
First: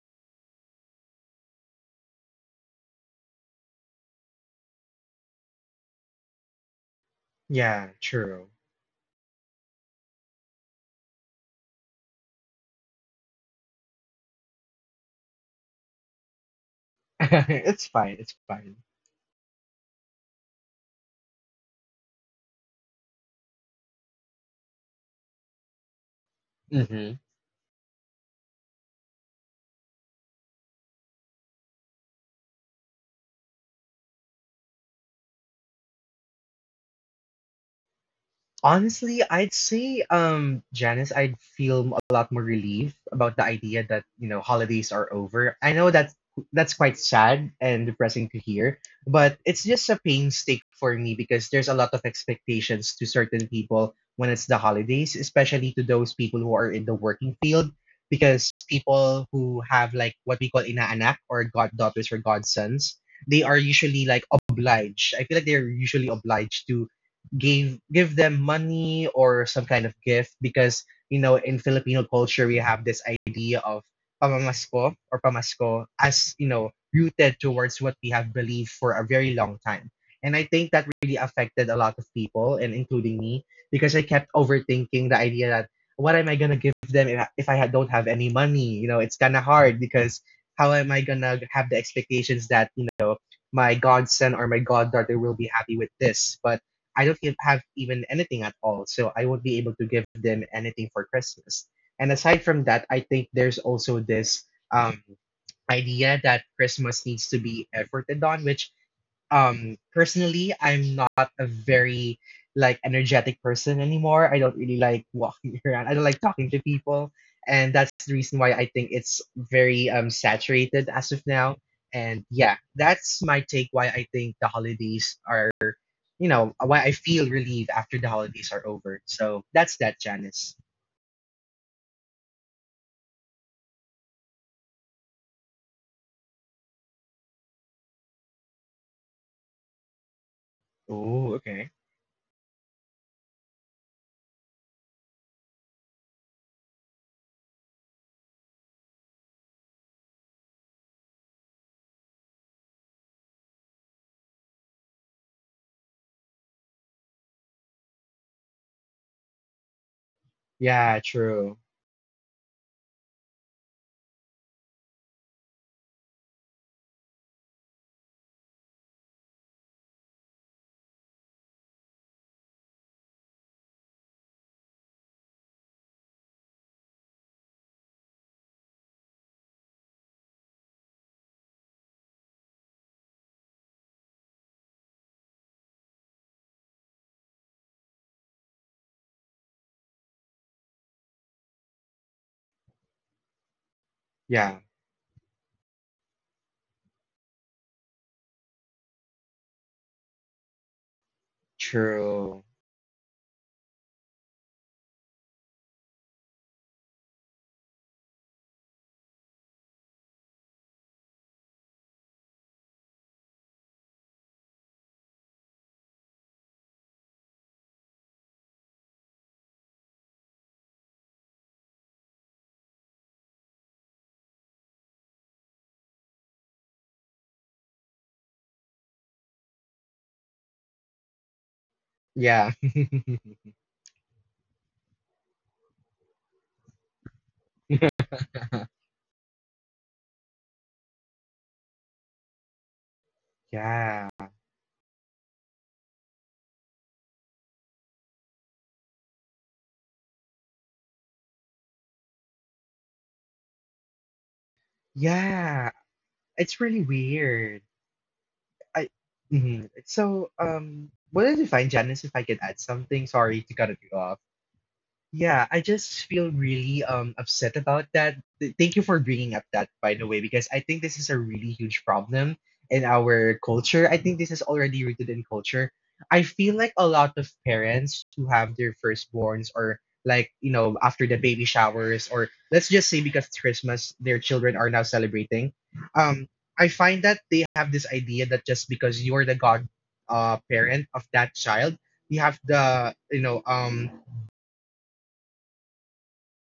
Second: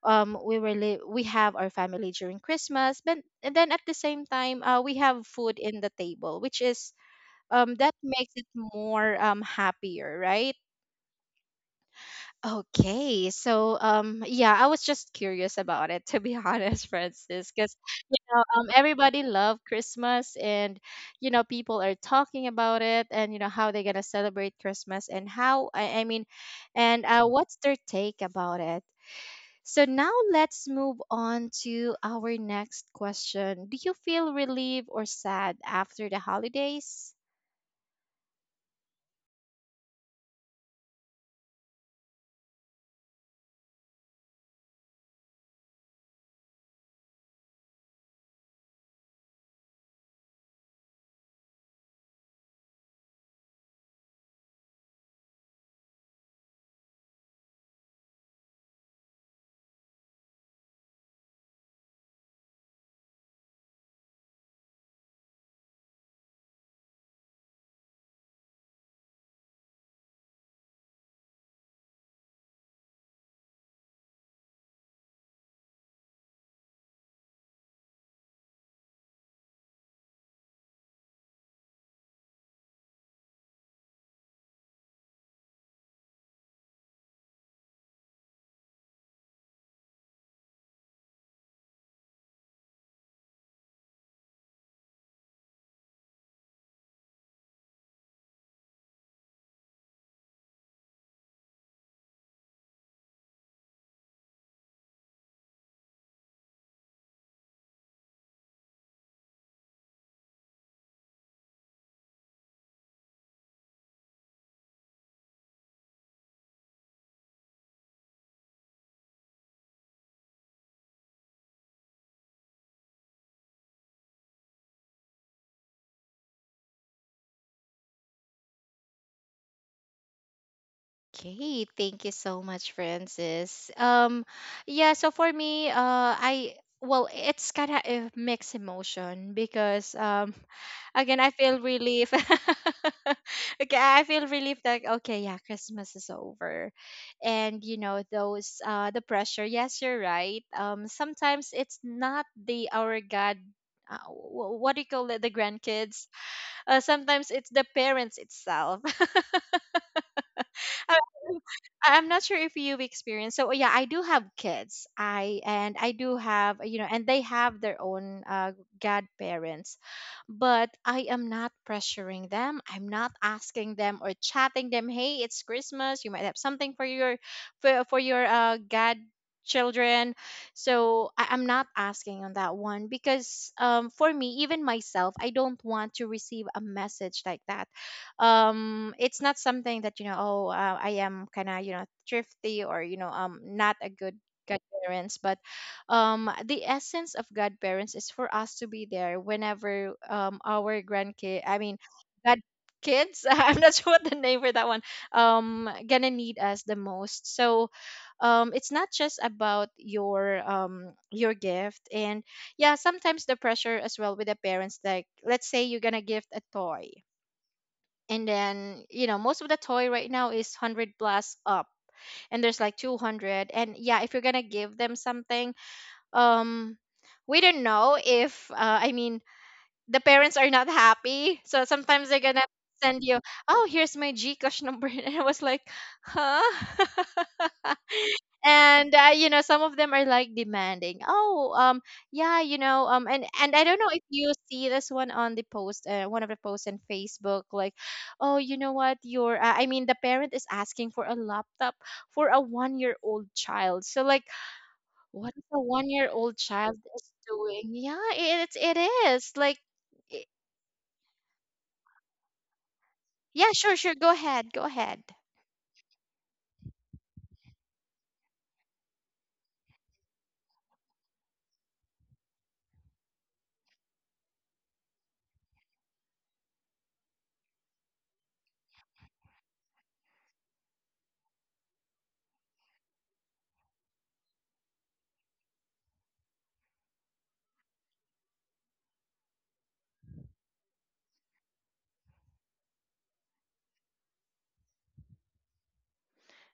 Speaker 1: we have our family during Christmas, but and then at the same time, we have food in the table, which is
Speaker 2: Yeah.
Speaker 1: that makes it
Speaker 2: True.
Speaker 1: more happier, right? Okay, so yeah, I was just curious about it to be honest, Francis, because
Speaker 2: It's fine.
Speaker 1: you
Speaker 2: It's
Speaker 1: know,
Speaker 2: fine.
Speaker 1: everybody love Christmas, and you know, people are talking about it, and you know how they're gonna celebrate Christmas, and how I mean and
Speaker 2: Hmm
Speaker 1: what's their take about it. So now let's move on to our next question. Do you feel relieved or sad after the holidays?
Speaker 2: Honestly, I'd say, Janice, I'd feel a lot more relief about the idea that, you know, holidays are over. I know that's quite sad and depressing to hear, but it's just a painstake for me because there's a lot of expectations to certain people when it's the holidays, especially to those people who are in the working field, because people who have like what we call inaanak or goddaughters or godsons, they are usually like obliged. I feel like they're usually obliged to gave give them money or some kind of gift because you know in Filipino culture we have this idea of pamamasko or pamasko as you know rooted towards what we have believed for a very long time. And I think that really affected a lot of people and including me because I kept overthinking the idea that what am I gonna give them if don't have any money? You know, it's kind of hard because how am I gonna have the expectations that you know my godson or my goddaughter will be happy with this? But I don't have even anything at all, so I won't be able to give them anything for Christmas. And aside from that, I think there's also this um, idea that Christmas needs to be efforted on, which personally, I'm not a very like energetic person anymore. I don't really like walking around. I don't like talking to people, and that's the reason why I think it's very saturated as of now. And yeah, that's my take why I think the holidays are why I feel relieved after the holidays are over. So that's that, Janice.
Speaker 1: Okay, thank you so much, Francis. Yeah, so for me, I, well, it's kind of a mixed emotion because again, I
Speaker 2: Oh,
Speaker 1: feel
Speaker 2: okay.
Speaker 1: relief. Okay, I feel relief that okay, yeah, Christmas is over, and you know those the pressure. Yes, you're right. Sometimes it's not the our God. What do you call it? The grandkids. Sometimes it's the parents itself. Um,
Speaker 2: Yeah, true.
Speaker 1: I'm not sure if you've experienced. So yeah, I do have kids. I do have, you know, and they have their own godparents, but I am not pressuring them. I'm not asking them or chatting them. Hey, it's Christmas. You might have something for your for your godchildren. So I'm not asking on that one, because for me, even myself, I don't want to receive a message like that. It's not something that, you know, oh, I am kind of, you know, thrifty, or you know, not a good
Speaker 2: Yeah,
Speaker 1: godparents. But the essence of godparents is for us to be there whenever our grandkid, god
Speaker 2: true.
Speaker 1: kids I'm not sure what the name for that one, gonna need us the most. So it's not just about your gift. And yeah, sometimes the pressure as well with the parents, like let's say you're gonna gift a toy, and then you know most of the toy right now is 100 plus up, and there's like 200. And yeah, if you're gonna give them something, um we don't know if i mean the parents are not happy, so sometimes they're gonna
Speaker 2: Yeah.
Speaker 1: send you, oh, here's my GCash number, and I was like, huh? And you know, some of them are like demanding. Oh, yeah, you know, and I don't know if
Speaker 2: Yeah.
Speaker 1: you see this one on the post, one of the posts on Facebook, like, oh, you know what, your the parent is asking for a laptop for a 1-year old child. So like, what is a
Speaker 2: Yeah.
Speaker 1: 1-year old
Speaker 2: It's
Speaker 1: child
Speaker 2: really
Speaker 1: is
Speaker 2: weird.
Speaker 1: doing? Yeah, it's it
Speaker 2: I
Speaker 1: is like
Speaker 2: Mhm. So,
Speaker 1: I-
Speaker 2: what did you find, Janice, if I could add something? Sorry to
Speaker 1: yeah,
Speaker 2: cut
Speaker 1: sure,
Speaker 2: you
Speaker 1: sure, go
Speaker 2: off.
Speaker 1: ahead, go ahead.
Speaker 2: Yeah, I just feel really upset about that. Thank you for bringing up that, by the way, because I think this is a really huge problem in our culture. I think this is already rooted in culture. I feel like a lot of parents who have their firstborns or like, you know, after the baby showers or let's just say because it's Christmas, their children are now celebrating. Um, I find that they have this idea that just because you're the god parent of that child, you have the, you know,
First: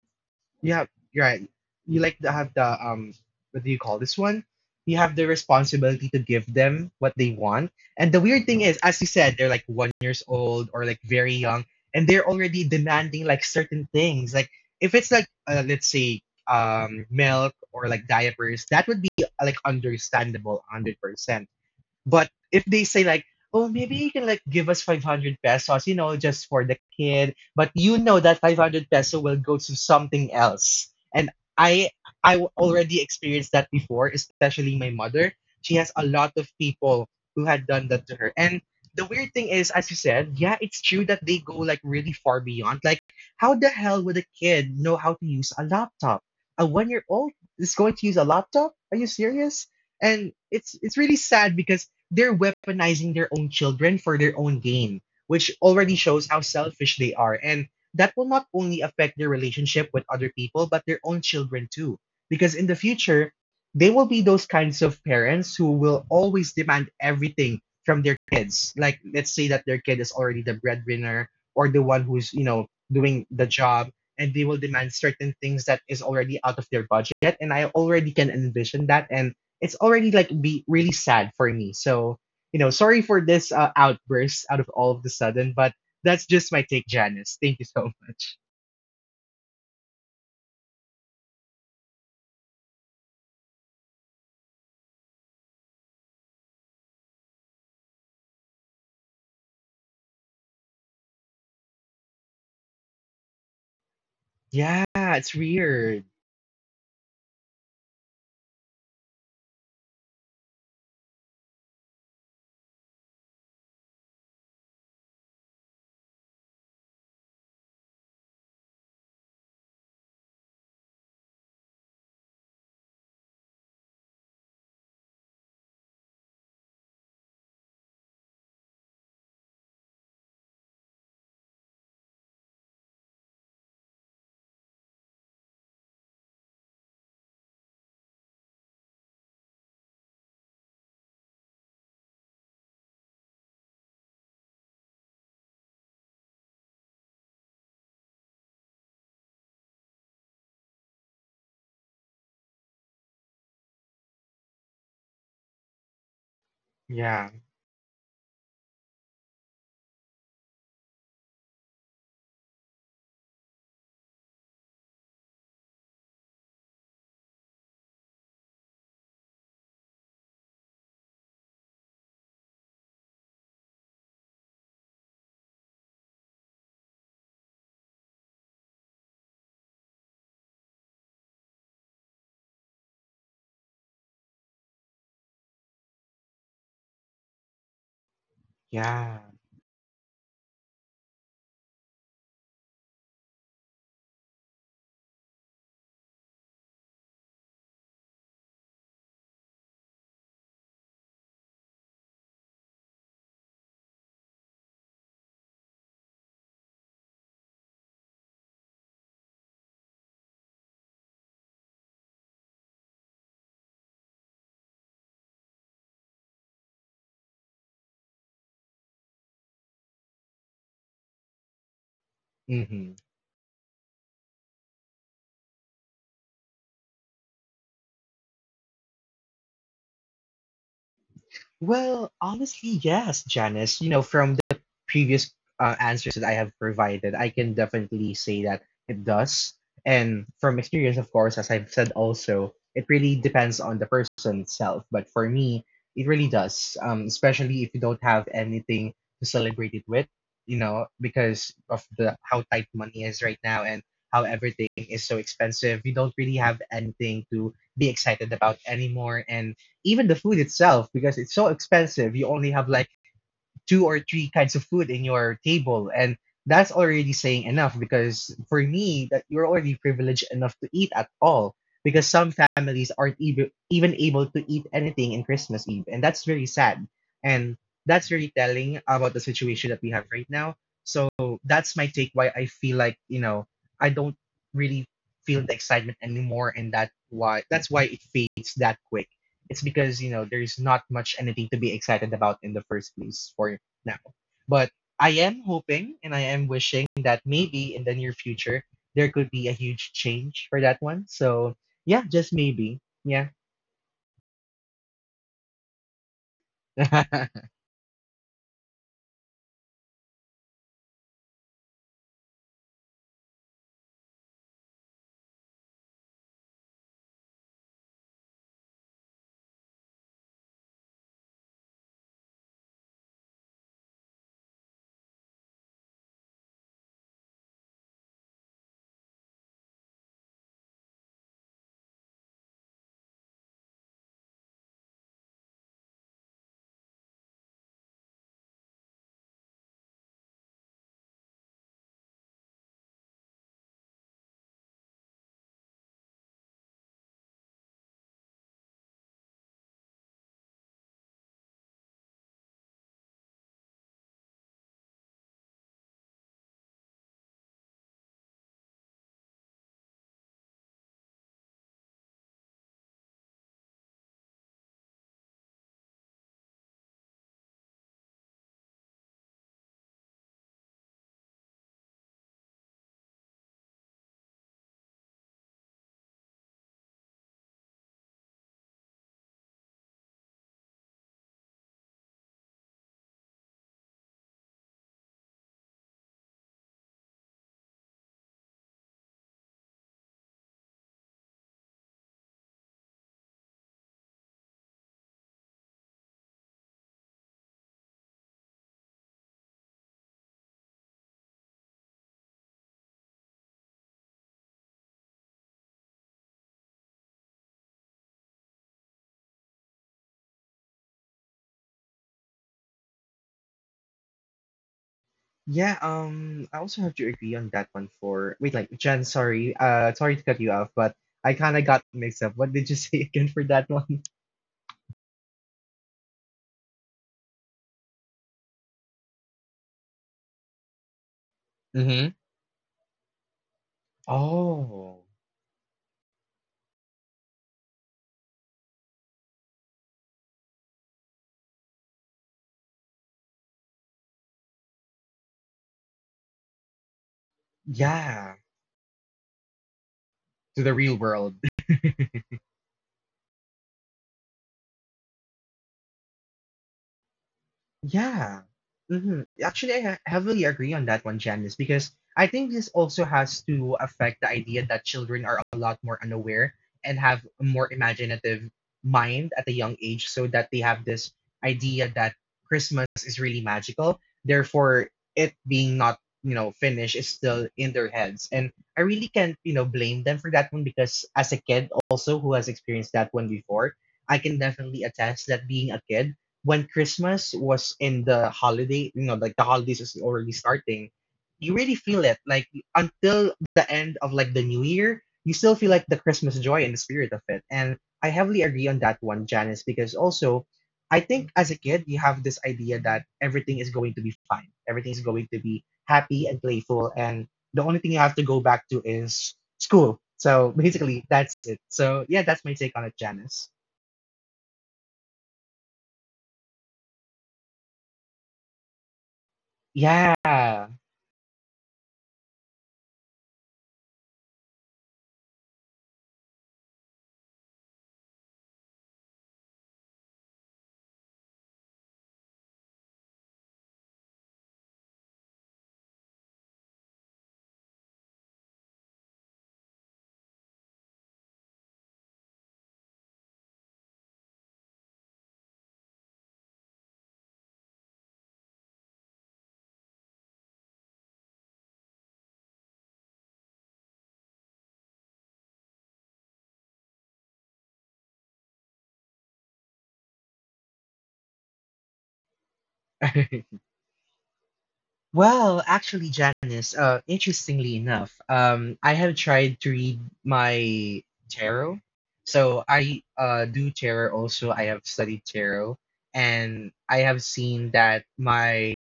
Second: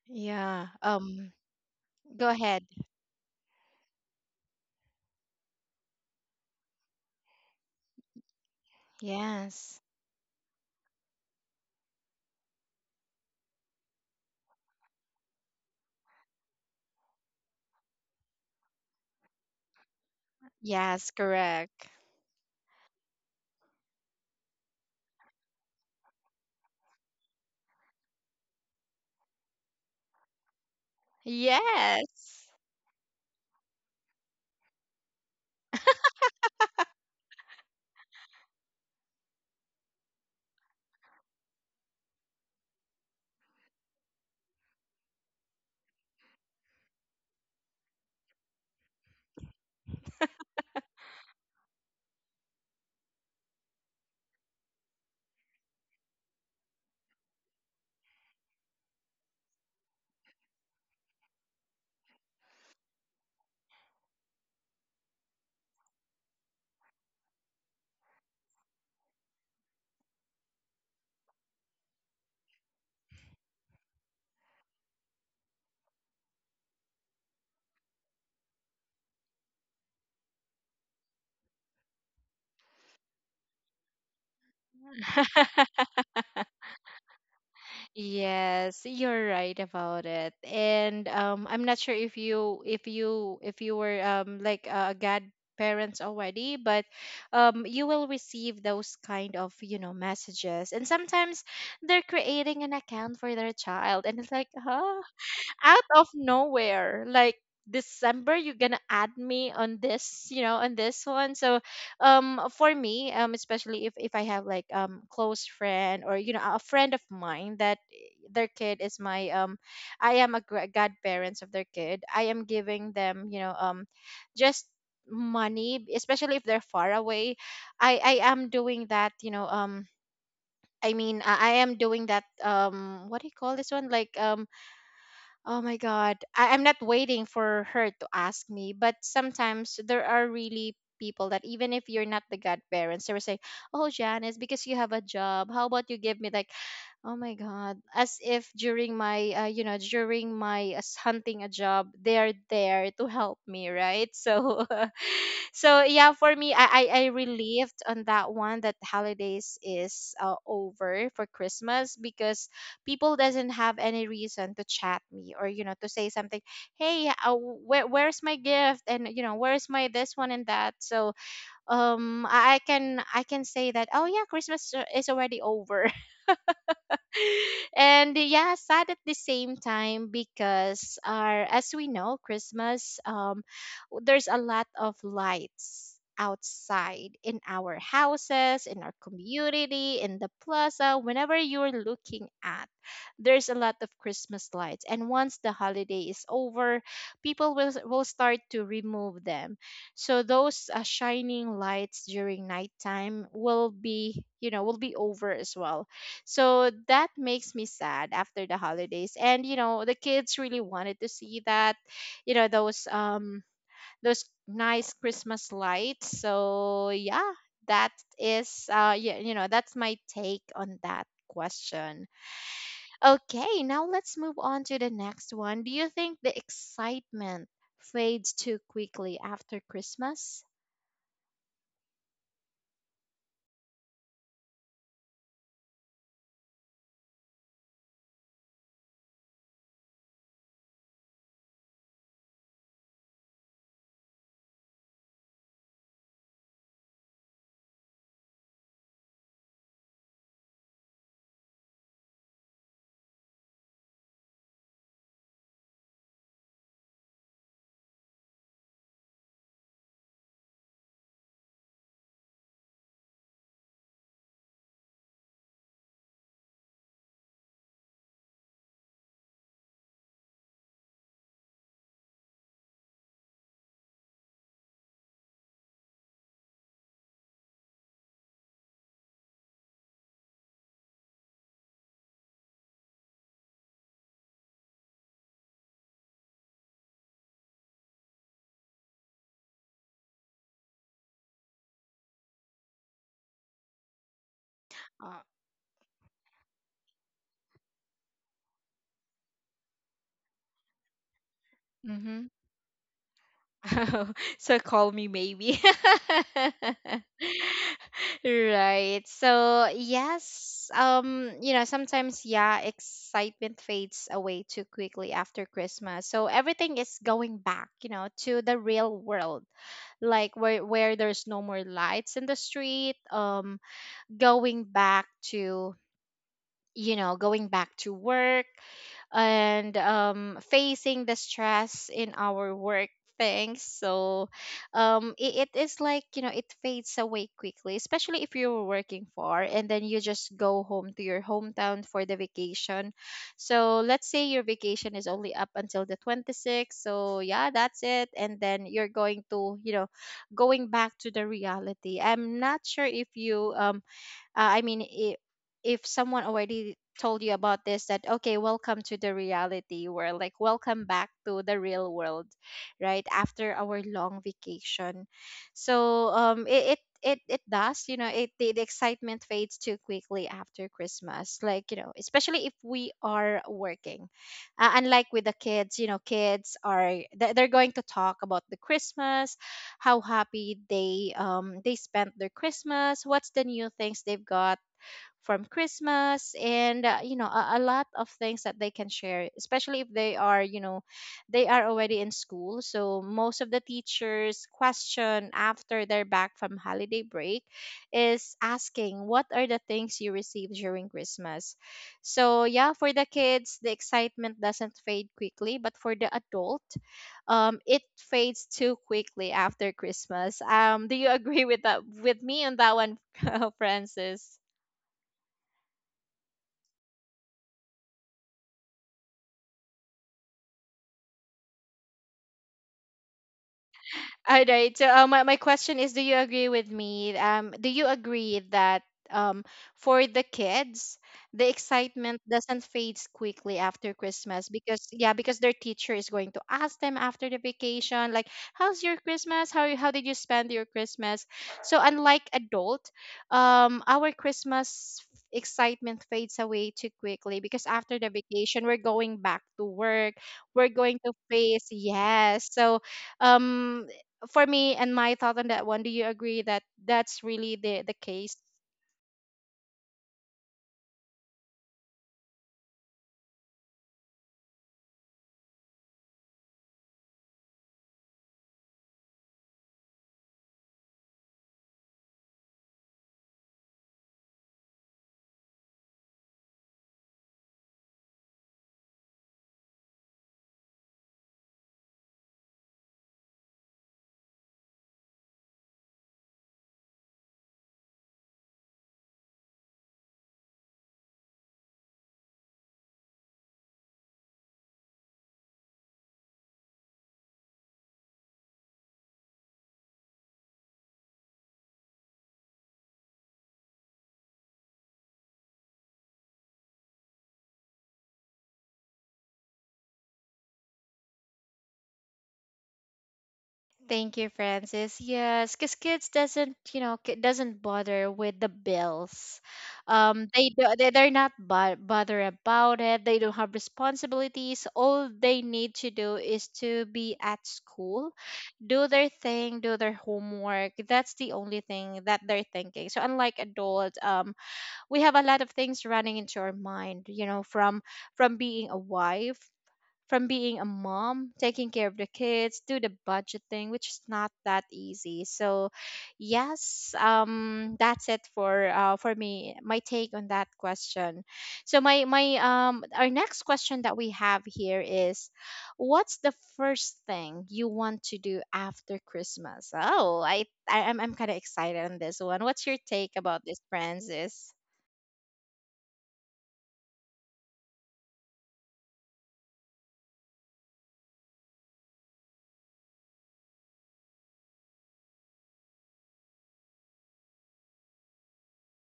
Speaker 1: Yeah.
Speaker 2: you have you're right. You like
Speaker 1: Go
Speaker 2: to have the
Speaker 1: ahead.
Speaker 2: what do you call this one? You have the responsibility to give them what they want. And the weird thing is, as you said, they're like
Speaker 1: Yes.
Speaker 2: 1 year old or like very young, and they're already demanding like certain things. Like if it's like let's say milk or like diapers, that would be like understandable, hundred
Speaker 1: Yes,
Speaker 2: percent.
Speaker 1: correct.
Speaker 2: But if they say like, oh, maybe you can like give us 500 pesos, you know, just for the kid, but you know that 500 peso will go to something else. And I
Speaker 1: Yes.
Speaker 2: already experienced that before, especially my mother. She has a lot of people who had done that to her. And the weird thing is, as you said, yeah, it's true that they go like really far beyond. Like, how the hell would a kid know how to use a laptop? A 1 year old is going to use a laptop? Are you serious? And it's really sad because they're weaponizing their own children for their own gain, which already shows how selfish they are. And that will not only affect their relationship with other people, but their own children too. Because in the future, they will be those kinds of parents who will always demand everything from their kids. Like, let's say that their kid is already the breadwinner or the one who's, you know, doing the job, and they will demand certain things that is already out of their budget. And I already can envision that. And it's already like be really sad for me. So, you know, sorry for this outburst out of all of the sudden, but that's just my take, Janice. Thank you so much.
Speaker 1: Yes, you're right about it. And I'm not sure if you were like a godparents already, but you will receive those kind of, you know, messages. And sometimes they're creating an account for their child, and it's like,
Speaker 2: Yeah,
Speaker 1: "Huh?
Speaker 2: it's
Speaker 1: Out
Speaker 2: weird.
Speaker 1: of nowhere, like December, you're gonna add me on this, you know, on this one." So for me, especially if I have like close friend, or you know, a friend of mine that their kid is my I am a gra- godparents of their kid, I am giving them, you know, just money, especially if they're far away. I am doing that, you know. I mean, I am doing that. What do you call this one? Like, oh my God, I'm not waiting for her to ask me, but sometimes there are really people that even if you're not the godparents, they will say, oh, Janice, because you have a job, how about you give me like, oh my God, as if during my, you know, during my hunting a job, they're there to help me, right? So so yeah, for me, I, I
Speaker 2: Yeah,
Speaker 1: relieved on that one, that holidays is over for Christmas, because people doesn't have any reason to chat me, or you know, to say something, hey, where's my gift, and you know, where's my this one and that. So I can, I can say that, oh yeah, Christmas is already over. And yeah, sad at the same time, because our, as we know, Christmas, there's a lot of lights outside in our houses, in our
Speaker 2: yeah.
Speaker 1: community, in the plaza, whenever you're looking at, there's a lot of Christmas lights. And once the holiday is over, people will start to remove them. So those shining lights during nighttime will be, you know, will be over as well, so that makes me sad after the holidays. And you know, the kids really wanted to see that, you know, those nice Christmas lights. So yeah, that is yeah, you know, that's my take on that question.
Speaker 2: hmm
Speaker 1: Okay, now let's move on to the next one. Do you think the excitement fades too quickly after Christmas?
Speaker 2: Well, honestly, yes, Janice. You know, from the previous answers that I have provided, I can definitely say that it does. And from experience, of course, as I've said also, it really depends on the person itself. But for me, it really does, especially if you don't have anything to celebrate it with, you know, because of the how tight money is right now and how everything is so expensive. You don't really have anything to be excited about anymore. And even the food itself because it's so expensive you only have like two or three kinds of food in your table, and that's already saying enough because for me that you're already privileged enough to eat at all because some families aren't even able to eat anything in Christmas eve, and that's very sad, and that's very telling about the situation that we have right now. So that's my take why I feel like, you know, I don't really feel the excitement anymore, and that's why it fades that quick. It's because you know there's not much anything to be excited about in the first place for now. But I
Speaker 1: Uh,
Speaker 2: am hoping and I am wishing that maybe in the near future there could be a huge change for that one. So yeah,
Speaker 1: mhm.
Speaker 2: just maybe. Yeah.
Speaker 1: So call me maybe. Right. So yes, you know, sometimes yeah, excitement fades away too quickly after Christmas. So everything is going back, you know, to the real world, like where there's no more lights in the street. Going back to, you know, going back to work, and facing the stress in our work things. So it is, like, you know, it fades away quickly, especially if you're working far, and then you just go home to your hometown for the vacation. So let's say your vacation is only up until the 26th, so yeah, that's it, and then you're going to, you know, going back to the reality. I'm not sure if you I mean I if someone already told you about this, that okay, welcome to the reality world, like welcome back to the real world right after our long vacation. So it does, you know, the excitement fades too quickly after Christmas, like, you know, especially if we are working. Unlike with the kids, you know, kids are they're going to talk about the Christmas, how happy they spent their Christmas, what's the new things they've got from Christmas. And you know, a lot of things that they can share, especially if they are, you know, they are already in school. So most of the teachers question after they're back from holiday break is asking, what are the things you received during Christmas? So yeah, for the kids the excitement doesn't fade quickly, but for the adult, it fades too quickly after Christmas. Um, do you agree with that, with me on that one? Francis.
Speaker 2: Yeah, I also have to agree on that one for wait, like Jen, sorry, sorry to cut you off, but I kind of got mixed up. What did you say again for that one?
Speaker 1: All right, so my question is, do you agree with me? Do you agree that um for the kids, the
Speaker 2: Mm-hmm.
Speaker 1: excitement doesn't fade quickly after Christmas, because yeah,
Speaker 2: Oh,
Speaker 1: because their teacher is going to ask them after the vacation, like, how's your Christmas? How did you spend your Christmas? So unlike adult, our Christmas excitement fades away too quickly, because after the
Speaker 2: yeah,
Speaker 1: vacation we're going back to work,
Speaker 2: to
Speaker 1: we're
Speaker 2: the
Speaker 1: going
Speaker 2: real
Speaker 1: to
Speaker 2: world.
Speaker 1: face, yes. So um for me and my thought on that one, do you agree that that's really the case?
Speaker 2: Yeah. hmm Actually, heavily agree on that one, Janice, because I think this also has to affect the idea that children are a lot more unaware and have a more imaginative mind at a young age, so that they have this idea that Christmas is really magical. Therefore, it being not, you know, finished is still in their heads. And I really can't, you know, blame them for that one because as a kid also who has experienced that one before, I can definitely attest that being a kid, when Christmas was in the holiday, you know, like the holidays is already starting, you really feel it. Like until the end of like the new year, you still feel like the Christmas joy and the spirit of it. And I heavily agree on that one, Janice, because also I think as a kid you have this idea that everything is going to be fine. Everything is going to be happy and playful, and the only thing you have to go back to is school. So basically that's it. So yeah, that's my take on it, Janice.
Speaker 1: Thank you, Francis. Yes, because kids doesn't, you know, doesn't bother with the bills.
Speaker 2: Yeah.
Speaker 1: They do, they they're not bother about it. They don't have responsibilities. All they need to do is to be at school, do their thing, do their homework. That's the only thing that they're thinking. So unlike adults, we have a lot of things running into our mind, you know, from being a wife, from being a mom, taking care of the kids, do the budgeting, which is not that easy. So yes, that's it for, for me, my take on that question. So my our next question that we have here is, what's the first thing you want to do after Christmas? Oh, I'm kind of excited on this one. What's your take about this, Francis?
Speaker 2: Well, actually, Janice, interestingly enough, I have tried to read my tarot. So I do tarot also. I have studied tarot, and I have seen that my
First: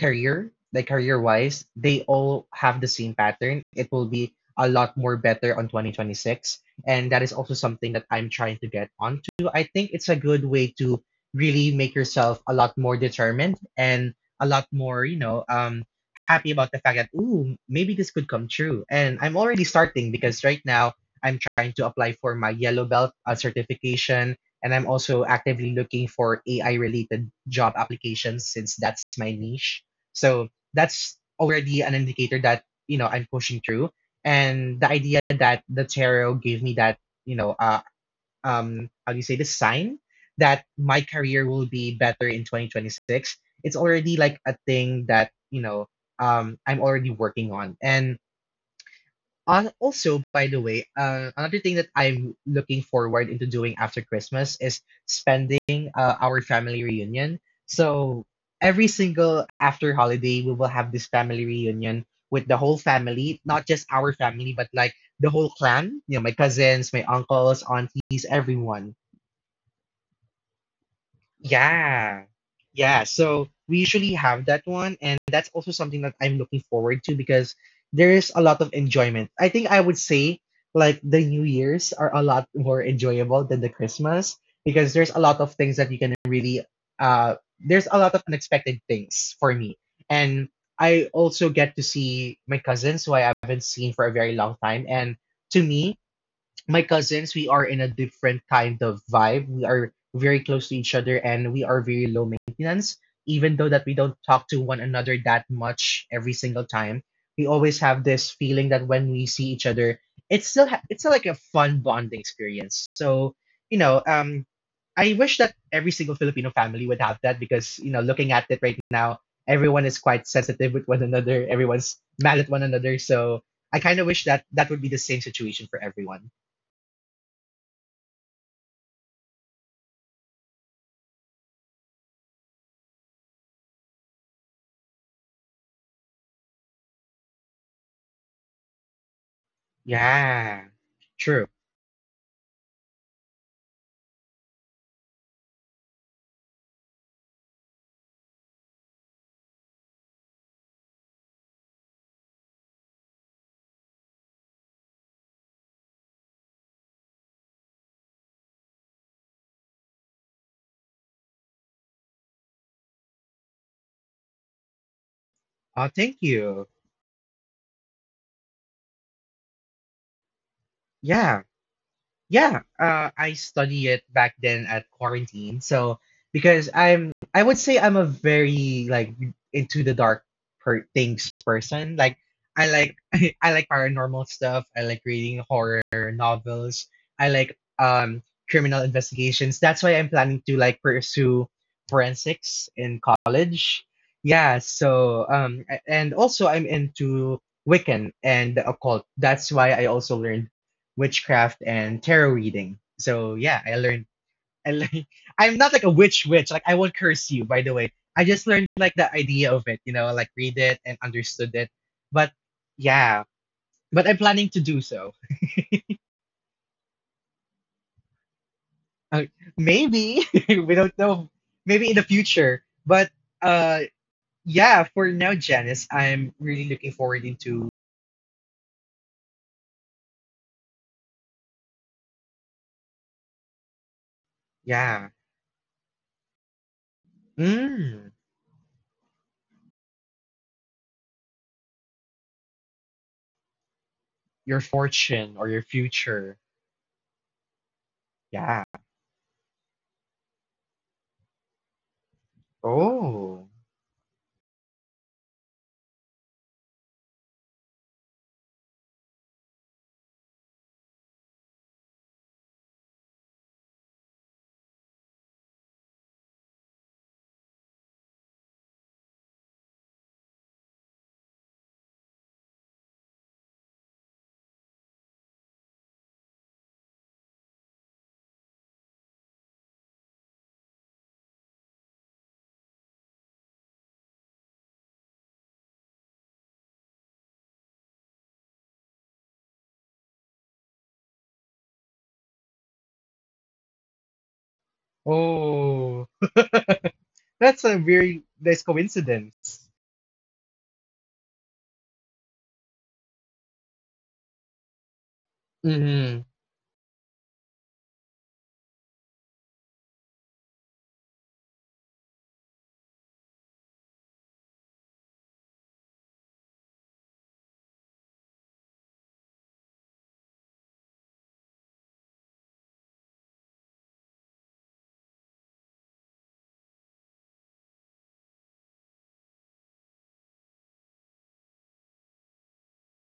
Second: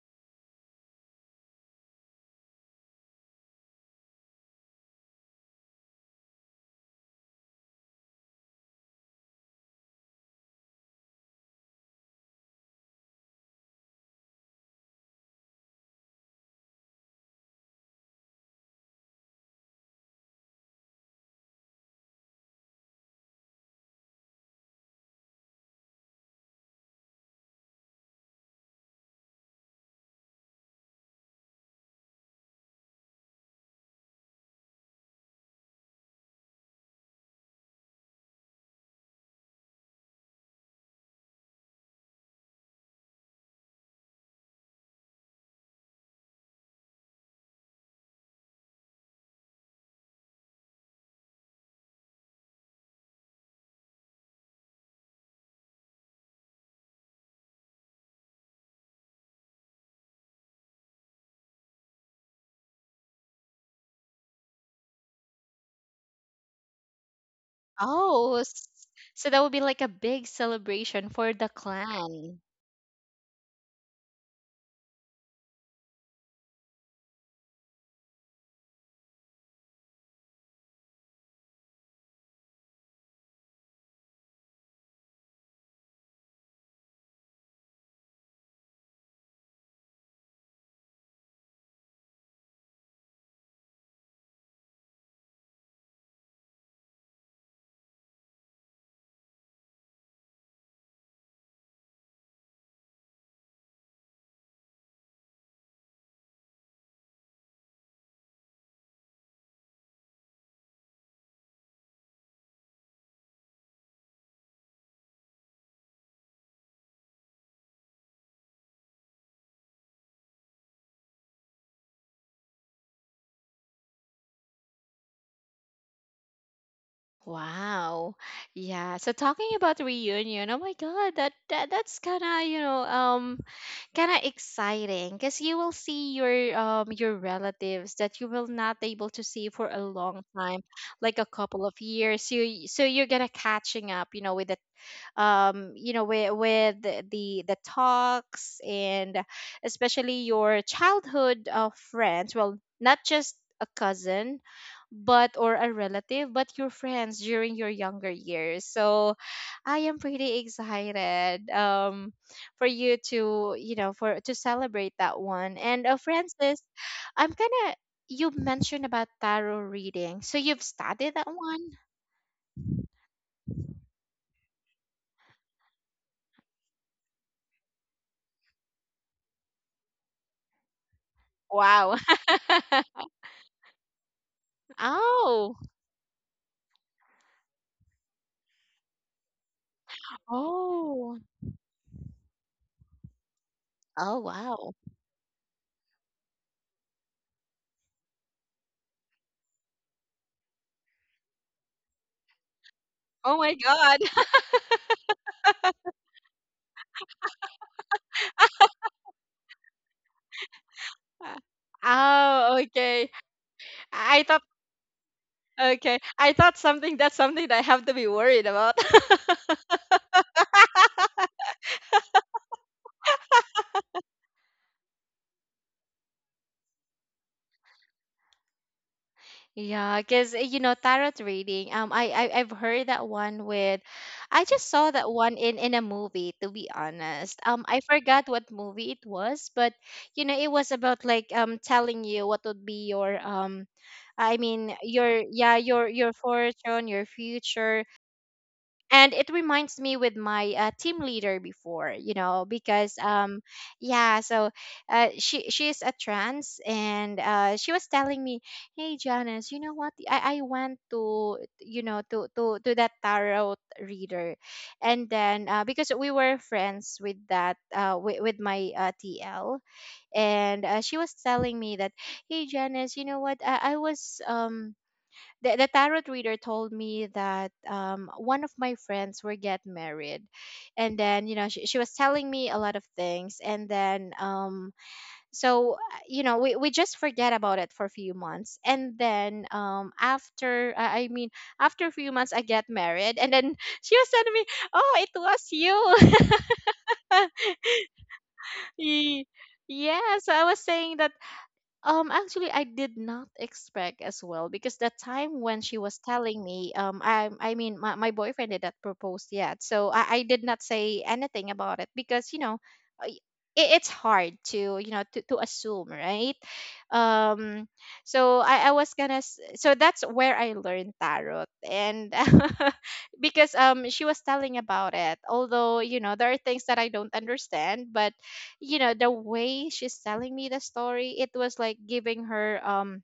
Speaker 2: career, like career wise, they all have the same pattern. It will be a lot more better on 2026. And that is also something that I'm trying to get onto. I think it's a good way to really make yourself a lot more determined and a lot more, you know, happy about the fact that, ooh, maybe this could come true. And I'm already starting because right now I'm trying to apply for my yellow belt certification. And I'm also actively looking for AI related job applications since that's my niche. So that's already an indicator that, you know, I'm pushing through. And the idea that the tarot gave me that, you know, uh, how do you say this sign that my career will be better in 2026, it's already like a thing that, I'm already working on. And also, by the way, another thing that I'm looking forward into doing after Christmas is spending our family reunion. So every single after holiday, we will have this family reunion with the whole family, not just our family, but like the whole clan. You know, my cousins, my uncles, aunties,
Speaker 1: Oh, s-
Speaker 2: everyone.
Speaker 1: so that would be like a big celebration for the
Speaker 2: Yeah.
Speaker 1: clan.
Speaker 2: Yeah. So we usually have that one. And that's also something that I'm looking forward to because there is a lot of enjoyment. I think I would say like the New Year's are a lot more enjoyable than the Christmas because there's a lot of things that you can really, there's a lot of unexpected things for me. And I also get to see my cousins who I haven't seen for a very long time. And to me, my cousins, we are in a different kind of vibe. We are very close to each other and we are very low maintenance. Even though that we don't talk to one another that much every single time, we always have this feeling that when we see each other, it's it's still like a fun bonding experience. So you know, I wish that every single Filipino family would have that because you know, looking at it right now, everyone is quite sensitive with one another. Everyone's mad at one another. So I kind of wish that that would be the same situation for everyone.
Speaker 1: Wow. Yeah. So talking about reunion, oh my God, that that's kind of, you know, kind of exciting, because you will see your relatives that you will not able to see for a long time,
Speaker 2: Yeah,
Speaker 1: like a
Speaker 2: true.
Speaker 1: couple of years. So so you're gonna catching up, you know, with the you know, with, with the the talks, and especially your childhood friends, well, not just a cousin, but or a relative, but your friends during your younger years. So I am pretty excited for you to, you know, for to celebrate that one.
Speaker 2: Oh,
Speaker 1: And
Speaker 2: thank
Speaker 1: Francis,
Speaker 2: you.
Speaker 1: I'm gonna you mentioned about tarot reading, so you've studied that
Speaker 2: Yeah.
Speaker 1: one?
Speaker 2: Yeah, I study it back then at quarantine. So I would say I'm a very like into the things
Speaker 1: Wow.
Speaker 2: person. Like I like I like paranormal stuff. I like reading
Speaker 1: Oh.
Speaker 2: horror novels. I like criminal investigations. That's why I'm planning to like
Speaker 1: Oh.
Speaker 2: pursue forensics in college.
Speaker 1: Oh,
Speaker 2: Yeah.
Speaker 1: wow.
Speaker 2: So and also I'm into Wiccan and the occult. That's why I also learned witchcraft and tarot reading. So
Speaker 1: Oh my
Speaker 2: yeah, I
Speaker 1: god.
Speaker 2: learned. I learned. I'm not like a witch witch. Like I won't curse you. By the way, I just learned like the idea of it. You know, like read it and understood it. But
Speaker 1: Oh, okay.
Speaker 2: yeah, but I'm
Speaker 1: I thought,
Speaker 2: planning to do so.
Speaker 1: okay. I thought something that's something that I have to be worried about.
Speaker 2: Uh, maybe we don't know. Maybe in the future. But uh, yeah. For now, Janice, I'm really looking forward into
Speaker 1: Yeah, because you know tarot reading. I, I've heard that I just saw
Speaker 2: yeah.
Speaker 1: that one in a movie. To be honest, I
Speaker 2: Mm,
Speaker 1: forgot what movie it was, but you know it was about like telling you what would be your I
Speaker 2: your
Speaker 1: mean your
Speaker 2: fortune or
Speaker 1: yeah
Speaker 2: your
Speaker 1: your your
Speaker 2: future.
Speaker 1: fortune, your future.
Speaker 2: Yeah.
Speaker 1: And it reminds me with my team leader before, you know, because
Speaker 2: Oh.
Speaker 1: yeah, so she is a trans and she was telling me, hey Janice, you know what, I went to, you know, to that tarot reader. And then because we were friends with that with my TL, and she was telling me that, hey Janice, you know what, I was the tarot reader told me that one of my friends were get married. And then you know she was telling me a lot of things. And then so you know we just forget about it for a few months. And then after I mean, after a few months I get married, and then she was telling me, oh, it was
Speaker 2: Oh.
Speaker 1: you.
Speaker 2: That's a very nice
Speaker 1: Ye-
Speaker 2: coincidence.
Speaker 1: yeah, so I was saying that actually, I did not expect as well, because that time when she was
Speaker 2: Mm-hmm.
Speaker 1: telling me, I mean, my boyfriend did not propose yet, so I did not say anything about it, because you know, I- it's hard to, you know, to assume, right? Um, I was gonna, so that's where I learned tarot. And because she was telling about it. Although you know there are things that I don't understand, but you know the way she's telling me the story, it was like giving her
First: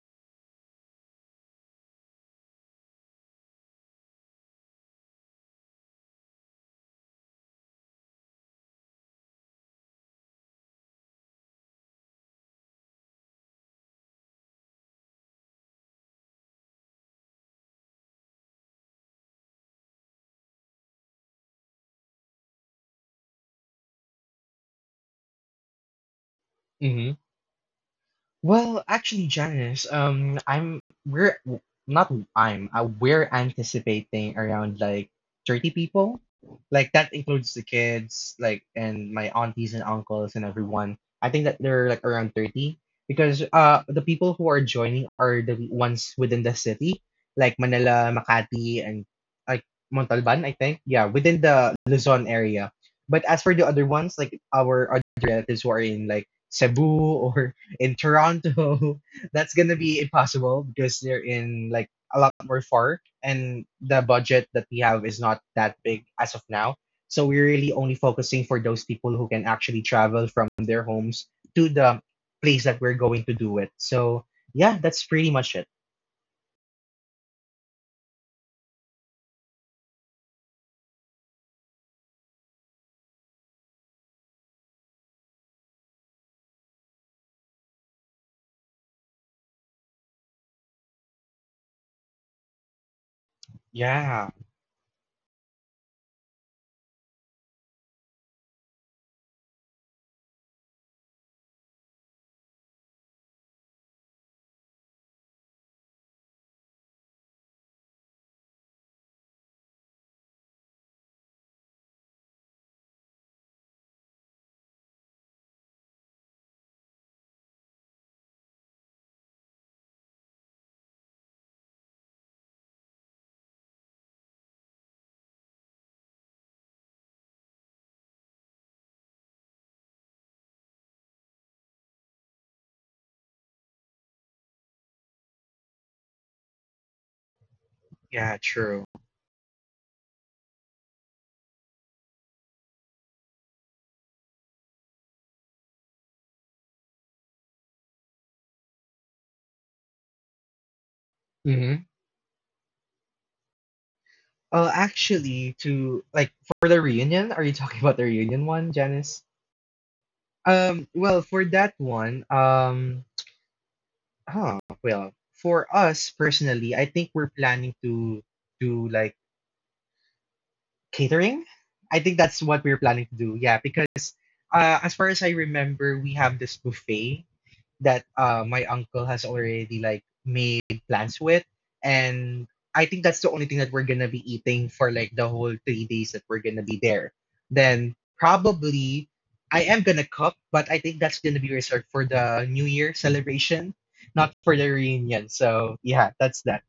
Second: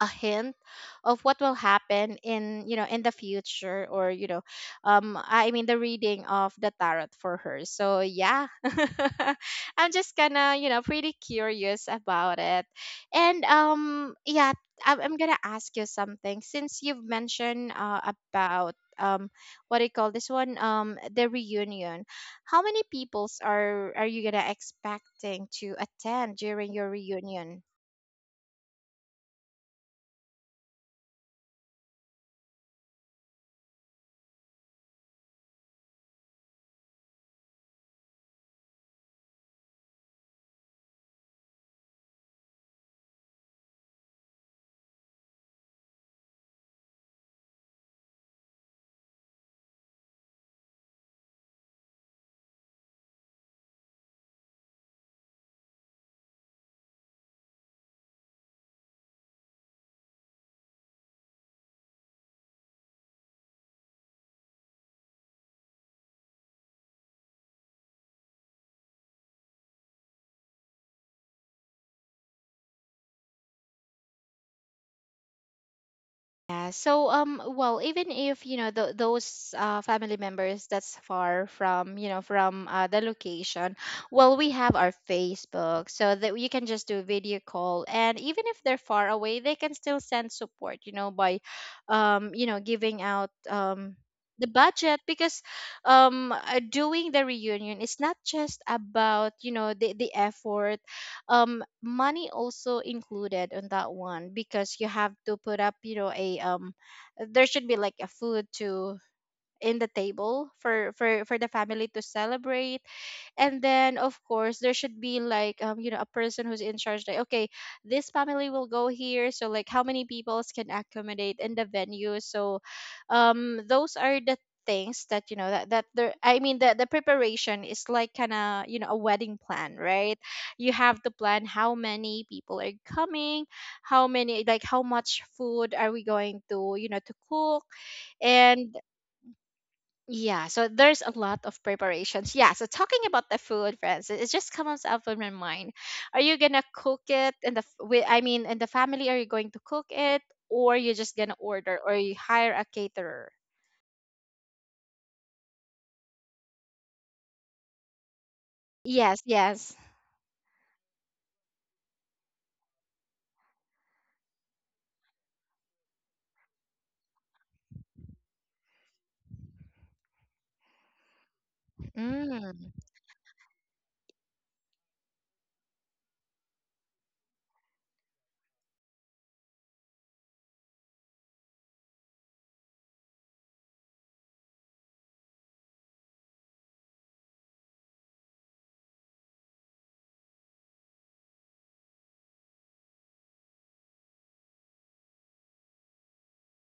Speaker 1: a hint of what will happen in, you know, in the future. Or you know, I mean the reading of the tarot for her. So yeah, I'm just kind of, you know, pretty curious about it. And yeah, I'm gonna ask you something since you've mentioned about what do you call this one, the reunion. How many peoples are you gonna expecting to attend during your reunion?
Speaker 2: Well, actually, Janice, I'm we're w- not I'm we're anticipating around like 30 people. Like that includes the kids, like and my aunties and uncles and everyone. I think that they're like around 30 because the people who are joining are the ones within the city, like Manila, Makati, and like Montalban, I think. Yeah, within the Luzon area. But as for the other ones, like our other relatives who are in like Cebu or in Toronto, that's gonna be impossible because they're in like a lot more far, and the budget that we have is not that big as of now. So we're really only focusing for those people who can actually travel from their homes to the place that we're going to do it. So yeah, that's pretty much it.
Speaker 1: Yeah. So, well, even if you know those family members that's far from, you know, from the location, well, we have our Facebook, so that you can just do video call. And even if they're far away, they can still send support. You know, by, you know, giving out
Speaker 2: Yeah,
Speaker 1: the budget. Because doing the reunion is not just about, you know, the effort. Money also included on that one, because you have to put up, you know, a there should be like a food to in the table for the family to celebrate. And then of course there should be like you know a person who's in charge, like okay, this family will go here, so like how many people can accommodate in the venue. So those are the things that, you know, that that there I mean the preparation is like kind of, you know, a wedding plan, right? You have to plan how many people are coming, how many, like how much food are we going to, you know, to cook.
Speaker 2: yeah,
Speaker 1: And
Speaker 2: true.
Speaker 1: yeah, so there's a lot of preparations. Yeah, so talking about the food, friends, it just comes up in my mind. Are you gonna cook it in the I mean, in the family, are you going to cook it, or you're just gonna
Speaker 2: Mm-hmm.
Speaker 1: order, or you hire a caterer?
Speaker 2: Actually, to like for the reunion, are you talking about the reunion one, Janice?
Speaker 1: Yes, yes.
Speaker 2: Well, for that one, Ah, well, for us personally, I think we're planning to do like catering. I think that's what
Speaker 1: Mm.
Speaker 2: we're planning to do. Yeah, because as far as I remember, we have this buffet that my uncle has already like made plans with, and I think that's the only thing that we're gonna be eating for like the whole 3 days that we're gonna be there. Then probably I am gonna cook, but I think that's gonna be reserved for the New Year celebration, not for the reunion. So yeah, that's that.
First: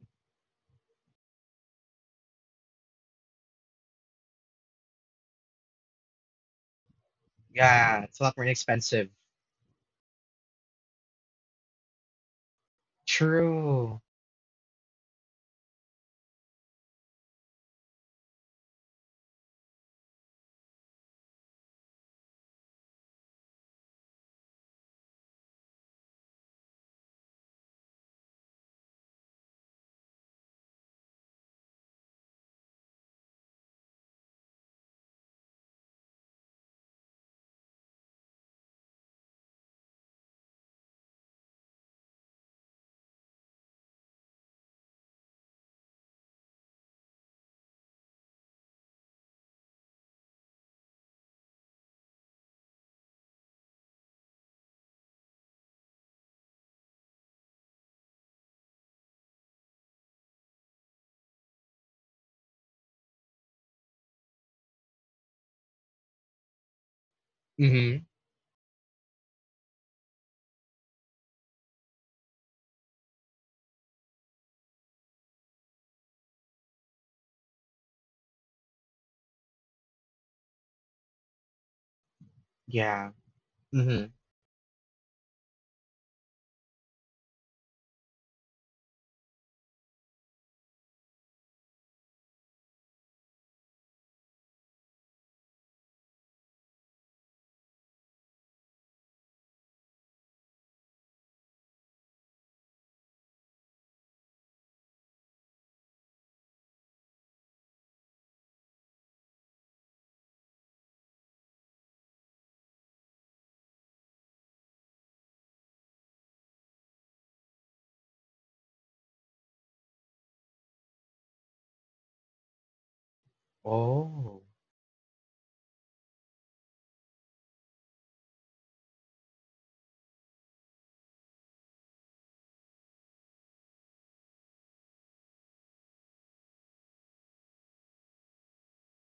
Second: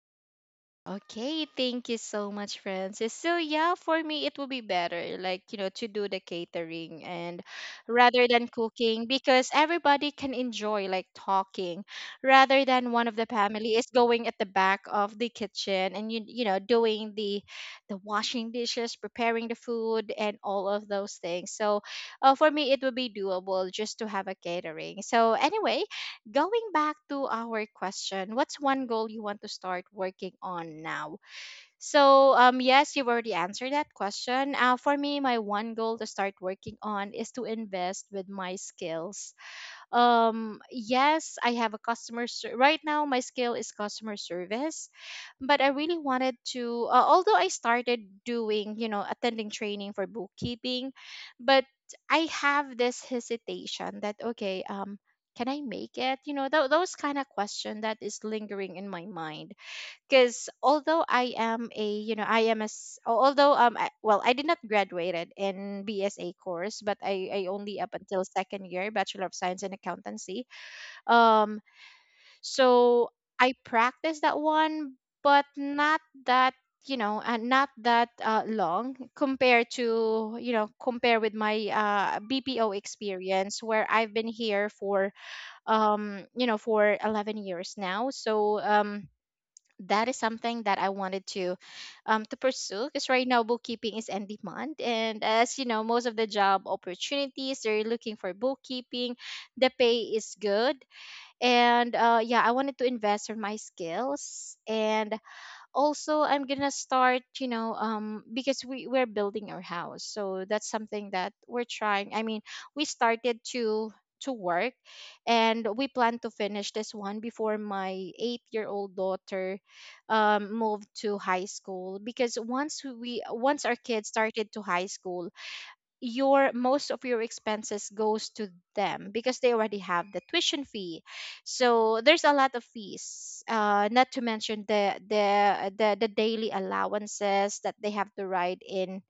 Speaker 1: Okay, thank you so much, Francis. So yeah, for me it will be better, like you know, to do the catering. And
Speaker 2: Yeah, it's a
Speaker 1: rather
Speaker 2: lot
Speaker 1: than
Speaker 2: more
Speaker 1: cooking,
Speaker 2: expensive.
Speaker 1: because everybody can enjoy like talking, rather than one of the family is
Speaker 2: True.
Speaker 1: going at the back of the kitchen and you know, doing the washing dishes, preparing the food and all of those things. So for me it would be doable just to have a catering. So anyway, going back to our question, what's one goal you want to start working on now? So, yes, you've already answered that question. For me, my one goal to start working on is to invest with my skills. Yes, I have a right now my skill is customer service, but I really wanted to, although I started doing, you know, attending training for bookkeeping. But I have this hesitation that okay, can I make it, you know, those kind of question that is lingering in my mind. Because although I am a, you know, I am a although I, well, I did not graduated in BSA course, but I only up
Speaker 2: Mm-hmm.
Speaker 1: until second year Bachelor of Science in Accountancy. um so I practiced that one, but not that you know, and not that long compared to, you know, compare with my BPO
Speaker 2: Yeah.
Speaker 1: experience, where
Speaker 2: Mm-hmm.
Speaker 1: I've been here for you know for 11 years now. So that is something that I wanted to pursue, because right now bookkeeping is in demand. And as you know, most of the job opportunities, they're looking for bookkeeping. The pay is good. And yeah, I wanted to invest in my skills. And also I'm gonna start, you know, because we're building our house. So that's something that we're trying, I mean, we started to work. And we plan to finish this one before my 8-year old daughter moved to high school. Because once we, once our kids started
Speaker 2: Oh.
Speaker 1: to high school, your most of your expenses goes to them, because they already have the tuition fee. So there's a lot of fees, not to mention the daily allowances that they have to ride in,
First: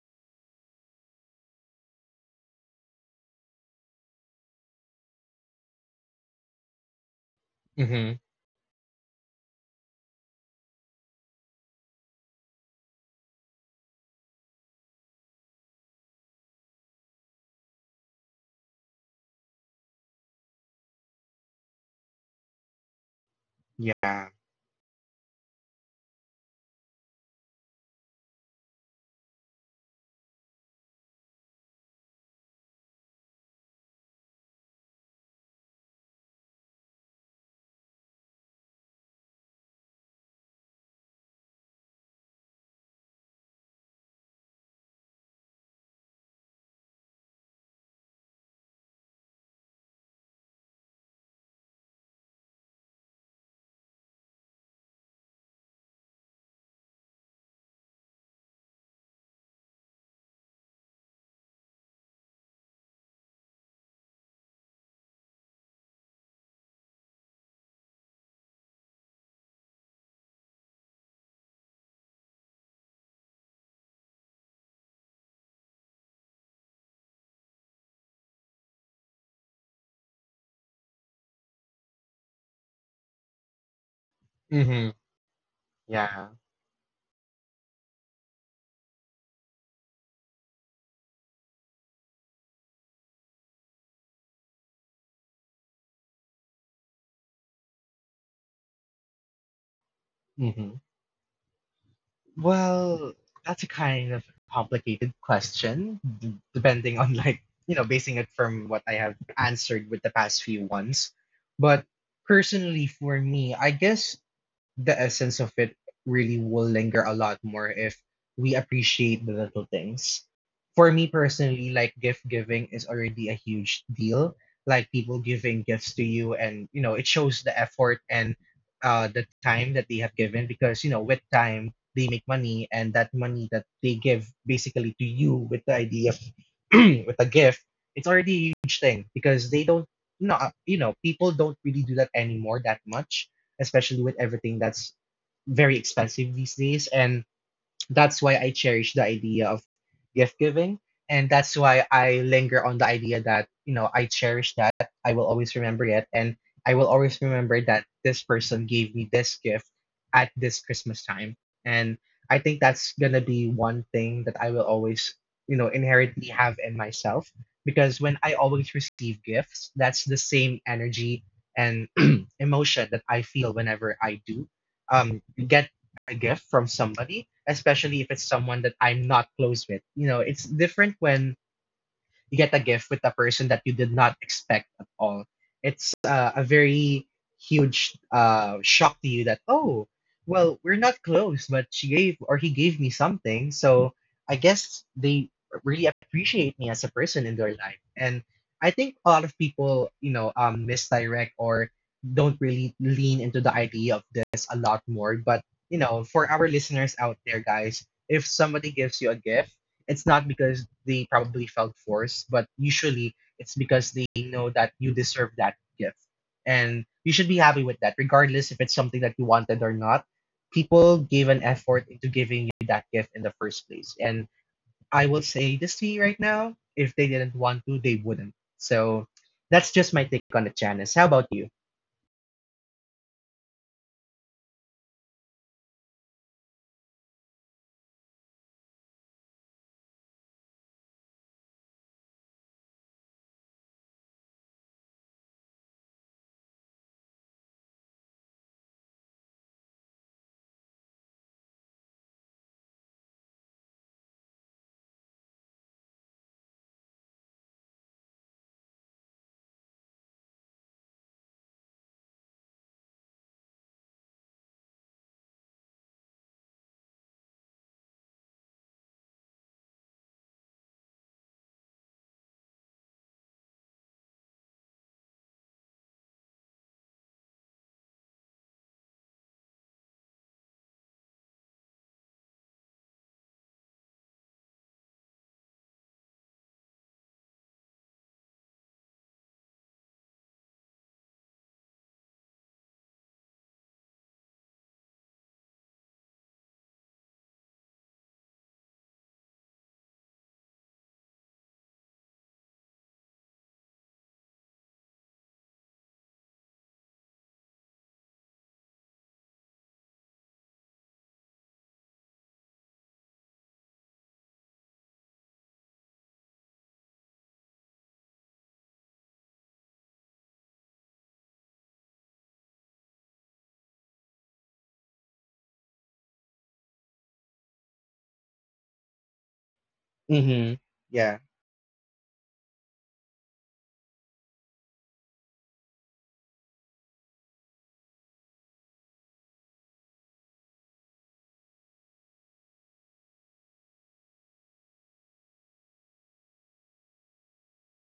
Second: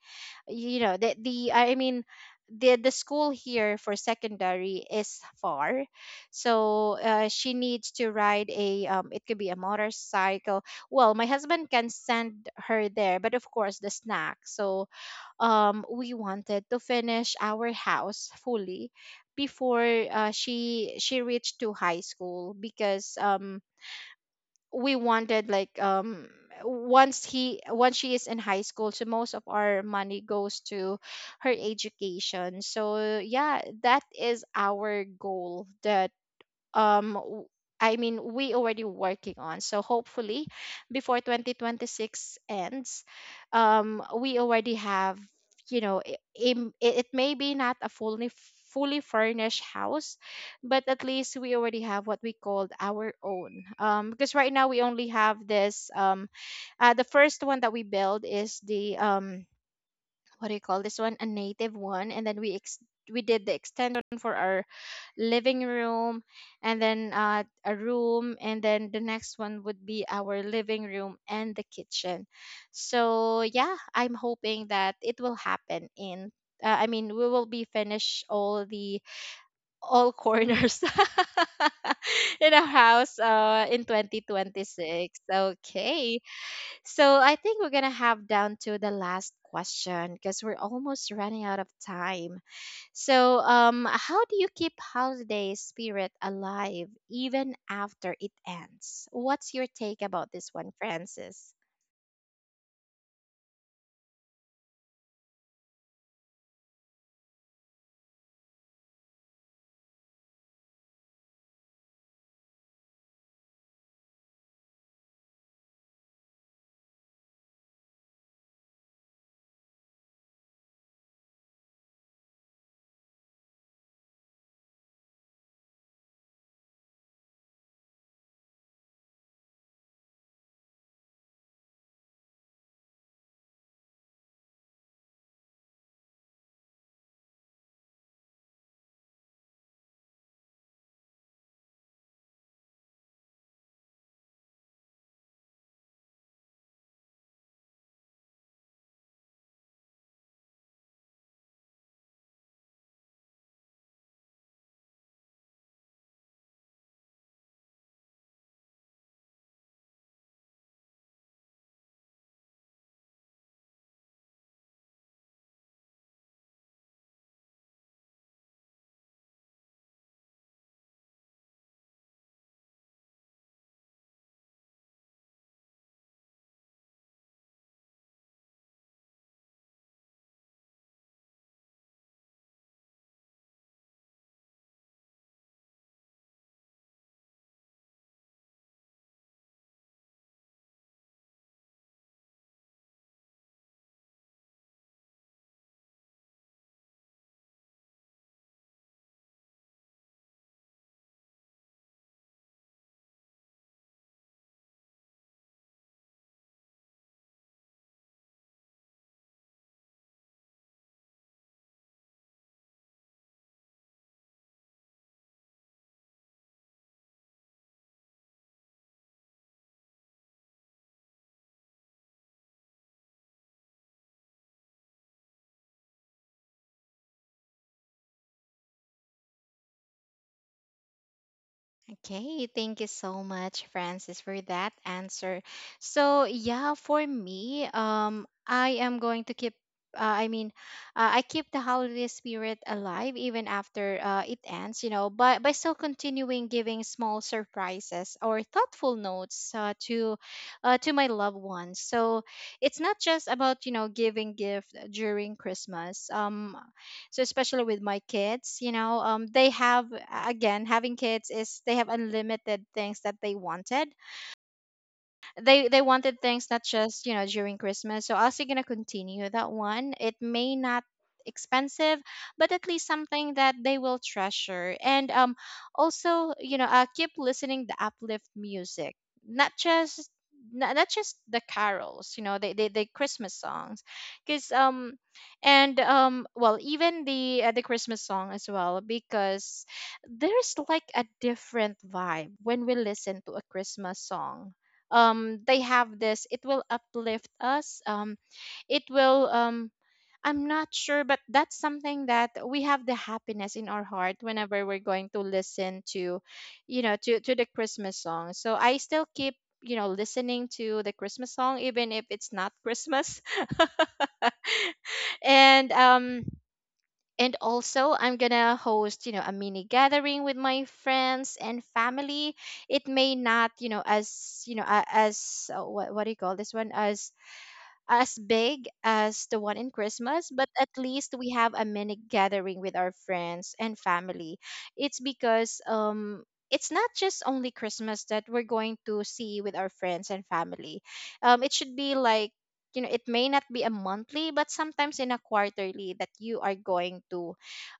Speaker 1: you know, the I mean the school here for secondary is far. So she needs to
Speaker 2: Mm-hmm.
Speaker 1: ride a it could be a motorcycle. Well, my husband can send her there, but of course the snack. So we wanted to finish our house fully before she reached to high school. Because
Speaker 2: Yeah.
Speaker 1: we wanted like once he once she is in high school, so most of our money goes to her education. So yeah, that is our goal. The um w- I mean, we already working on. So hopefully before 2026 ends, we already have, you know, it may be not a fully fully furnished house, but at least we already have what we called our own. Because right now we only have this the first one that we build is the what do you call this one, a native one. And then we we did the extension for our living room. And then a room. And then the next one would be our living room and the kitchen. So yeah, I'm hoping that it will happen in, I mean, we will be finished all the all corners in our house in
Speaker 2: Mm-hmm.
Speaker 1: 2026. Okay,
Speaker 2: Yeah.
Speaker 1: so I think we're gonna have down to the last question, because we're almost running out of time. So how do you keep holiday spirit alive even after it ends? What's your take about this
Speaker 2: Mm-hmm.
Speaker 1: one, Francis?
Speaker 2: Well, that's a kind of complicated depending on like, you know, basing it from what I have answered with the past few ones. But personally, for me, I guess the essence of it really will linger a lot more if we appreciate the little things. For me personally, like gift giving is already a huge deal. Like people giving gifts to you, and you know, it shows the effort and the time that they have given because you know, with time, they make money, and that money that they give basically to you with the idea of with a gift, it's already a huge thing because they don't no you know people don't really do that anymore that much, especially with everything that's very expensive these days. And that's why I cherish the idea of gift giving. And that's why I linger on the idea that, you know, I cherish that. I will always remember it. And I will always remember that this person gave me this gift at this Christmas time. And I think that's going to be one thing that I will always, you know, inherently have in myself. Because when I always receive gifts, that's the same energy and emotion that I feel whenever I do get a gift from somebody, especially if it's someone that I'm not close with. You know, it's different when you get a gift with a person that you did not expect at all. It's a very huge shock to you that, oh, well, we're not close, but she gave or he gave me something, so I guess they really appreciate me as a person in their life. And I think a lot of people, you know, misdirect or don't really lean into the idea of this a lot more. But you know, for our listeners out there, guys, if somebody gives you a gift, it's not because they probably felt forced, but usually it's because they know that you deserve that gift. And you should be happy with that, regardless if it's something that you wanted or not. People gave an effort into giving you that gift in the first place. And I will say this to you right now, if they didn't want to, they wouldn't. So that's just my take on it, Janice. How about you?
Speaker 1: Okay, thank you so much, Francis, for that answer. So, yeah, for me, I am going to keep, uh, I mean, I keep the holiday spirit alive even after it ends, you know, by still continuing giving small surprises or thoughtful notes, to my loved ones. So it's not just about, you know, giving gift during Christmas. So especially with my kids, you know, they have, again, having kids is they have unlimited things that they wanted. They wanted things not just, you know, during Christmas. So also gonna continue that one. It may not expensive, but at least something that they will treasure. And also, you know, keep listening the uplift music. Not just not just the carols, you know, the Christmas songs. Because and well, even the Christmas song as well, because there's like a different vibe when we listen to a Christmas song. They have this, it will uplift us. It will I'm not sure, but that's something that we have the happiness in our heart whenever we're going to listen to, you know, to the Christmas song. So I still keep, you know, listening to the Christmas song, even if it's not Christmas. And and also, I'm gonna host, you know, a mini gathering with my friends and family. It may not, you know, as you know, as what do you call this one? As big as the one in Christmas, but
Speaker 2: Mm-hmm.
Speaker 1: at least
Speaker 2: Yeah.
Speaker 1: we have a mini gathering with our friends and family. It's because it's not just only Christmas that we're going to see with our friends and family. Um, it should be like, you know, it may not be a monthly, but sometimes in a quarterly that you are going to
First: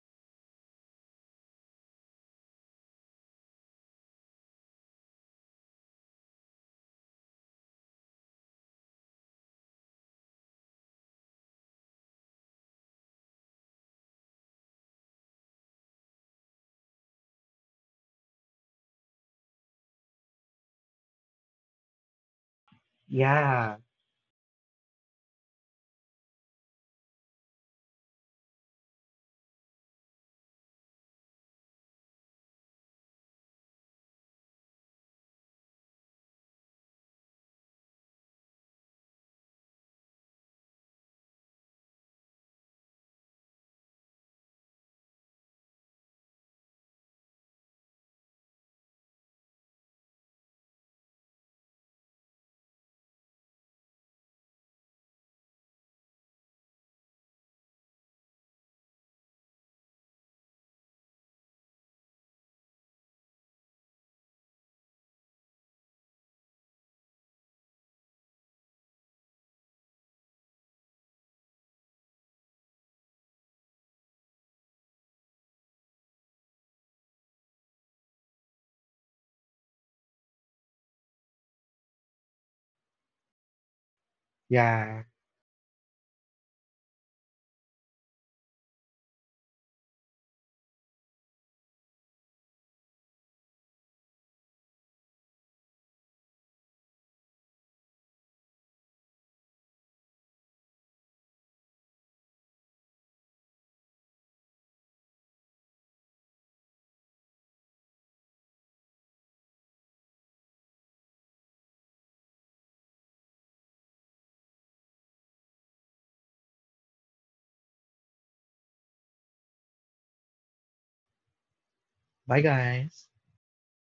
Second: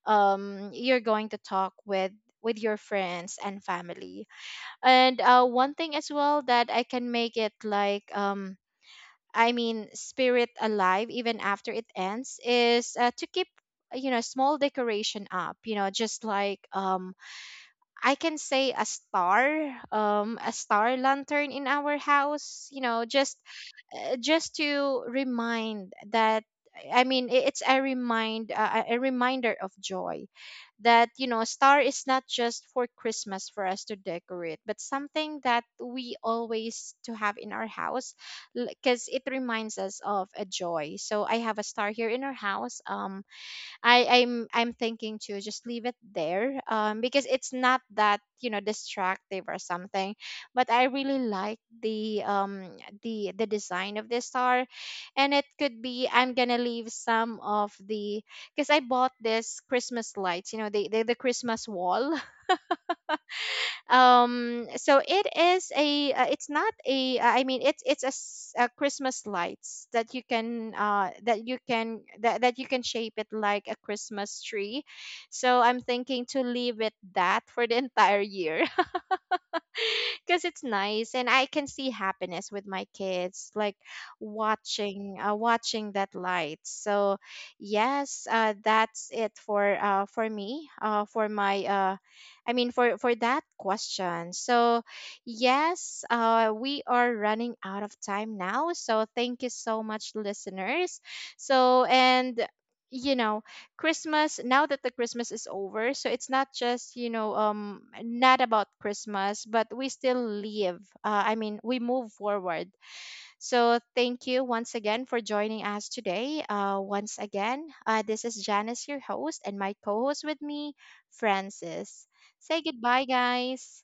Speaker 1: you're going to talk with your friends and family. And one thing as well that I can make it like I mean, spirit alive even after it ends is to keep, you know, small decoration up, you know, just like I can say a star, a star lantern in our house, you know,
Speaker 2: Yeah.
Speaker 1: just to remind that, I mean, it's a remind a reminder of joy. That you know, star is not just for Christmas for us to decorate, but something that we always to have in our house, because it reminds us of a joy. So I have a star here in our house. I'm thinking to just leave it there. Um, because it's not that, you know, distractive or something, but I really like the design of this star. And it could be I'm gonna leave some of the, because I bought this Christmas lights, you know, the Christmas wall. So it is a it's not a I mean, it's a Christmas lights that you can, that you can, that you can shape it like a Christmas tree. So I'm thinking to leave it that for the entire year, because it's nice and I can see happiness with my kids like
Speaker 2: Yeah.
Speaker 1: watching, watching that light. So yes, that's it for me, for my I mean, for that question. So yes, we are running out of time now. So thank you so much, listeners. So and you know Christmas, now that the Christmas is over, so it's not just, you know, not about Christmas, but we still live. I mean, we move forward. So thank you once again for joining us today. Once again, this is Janice, your host, and my co-host with me, Francis.
Speaker 2: Bye,
Speaker 1: Say
Speaker 2: guys.
Speaker 1: goodbye, guys.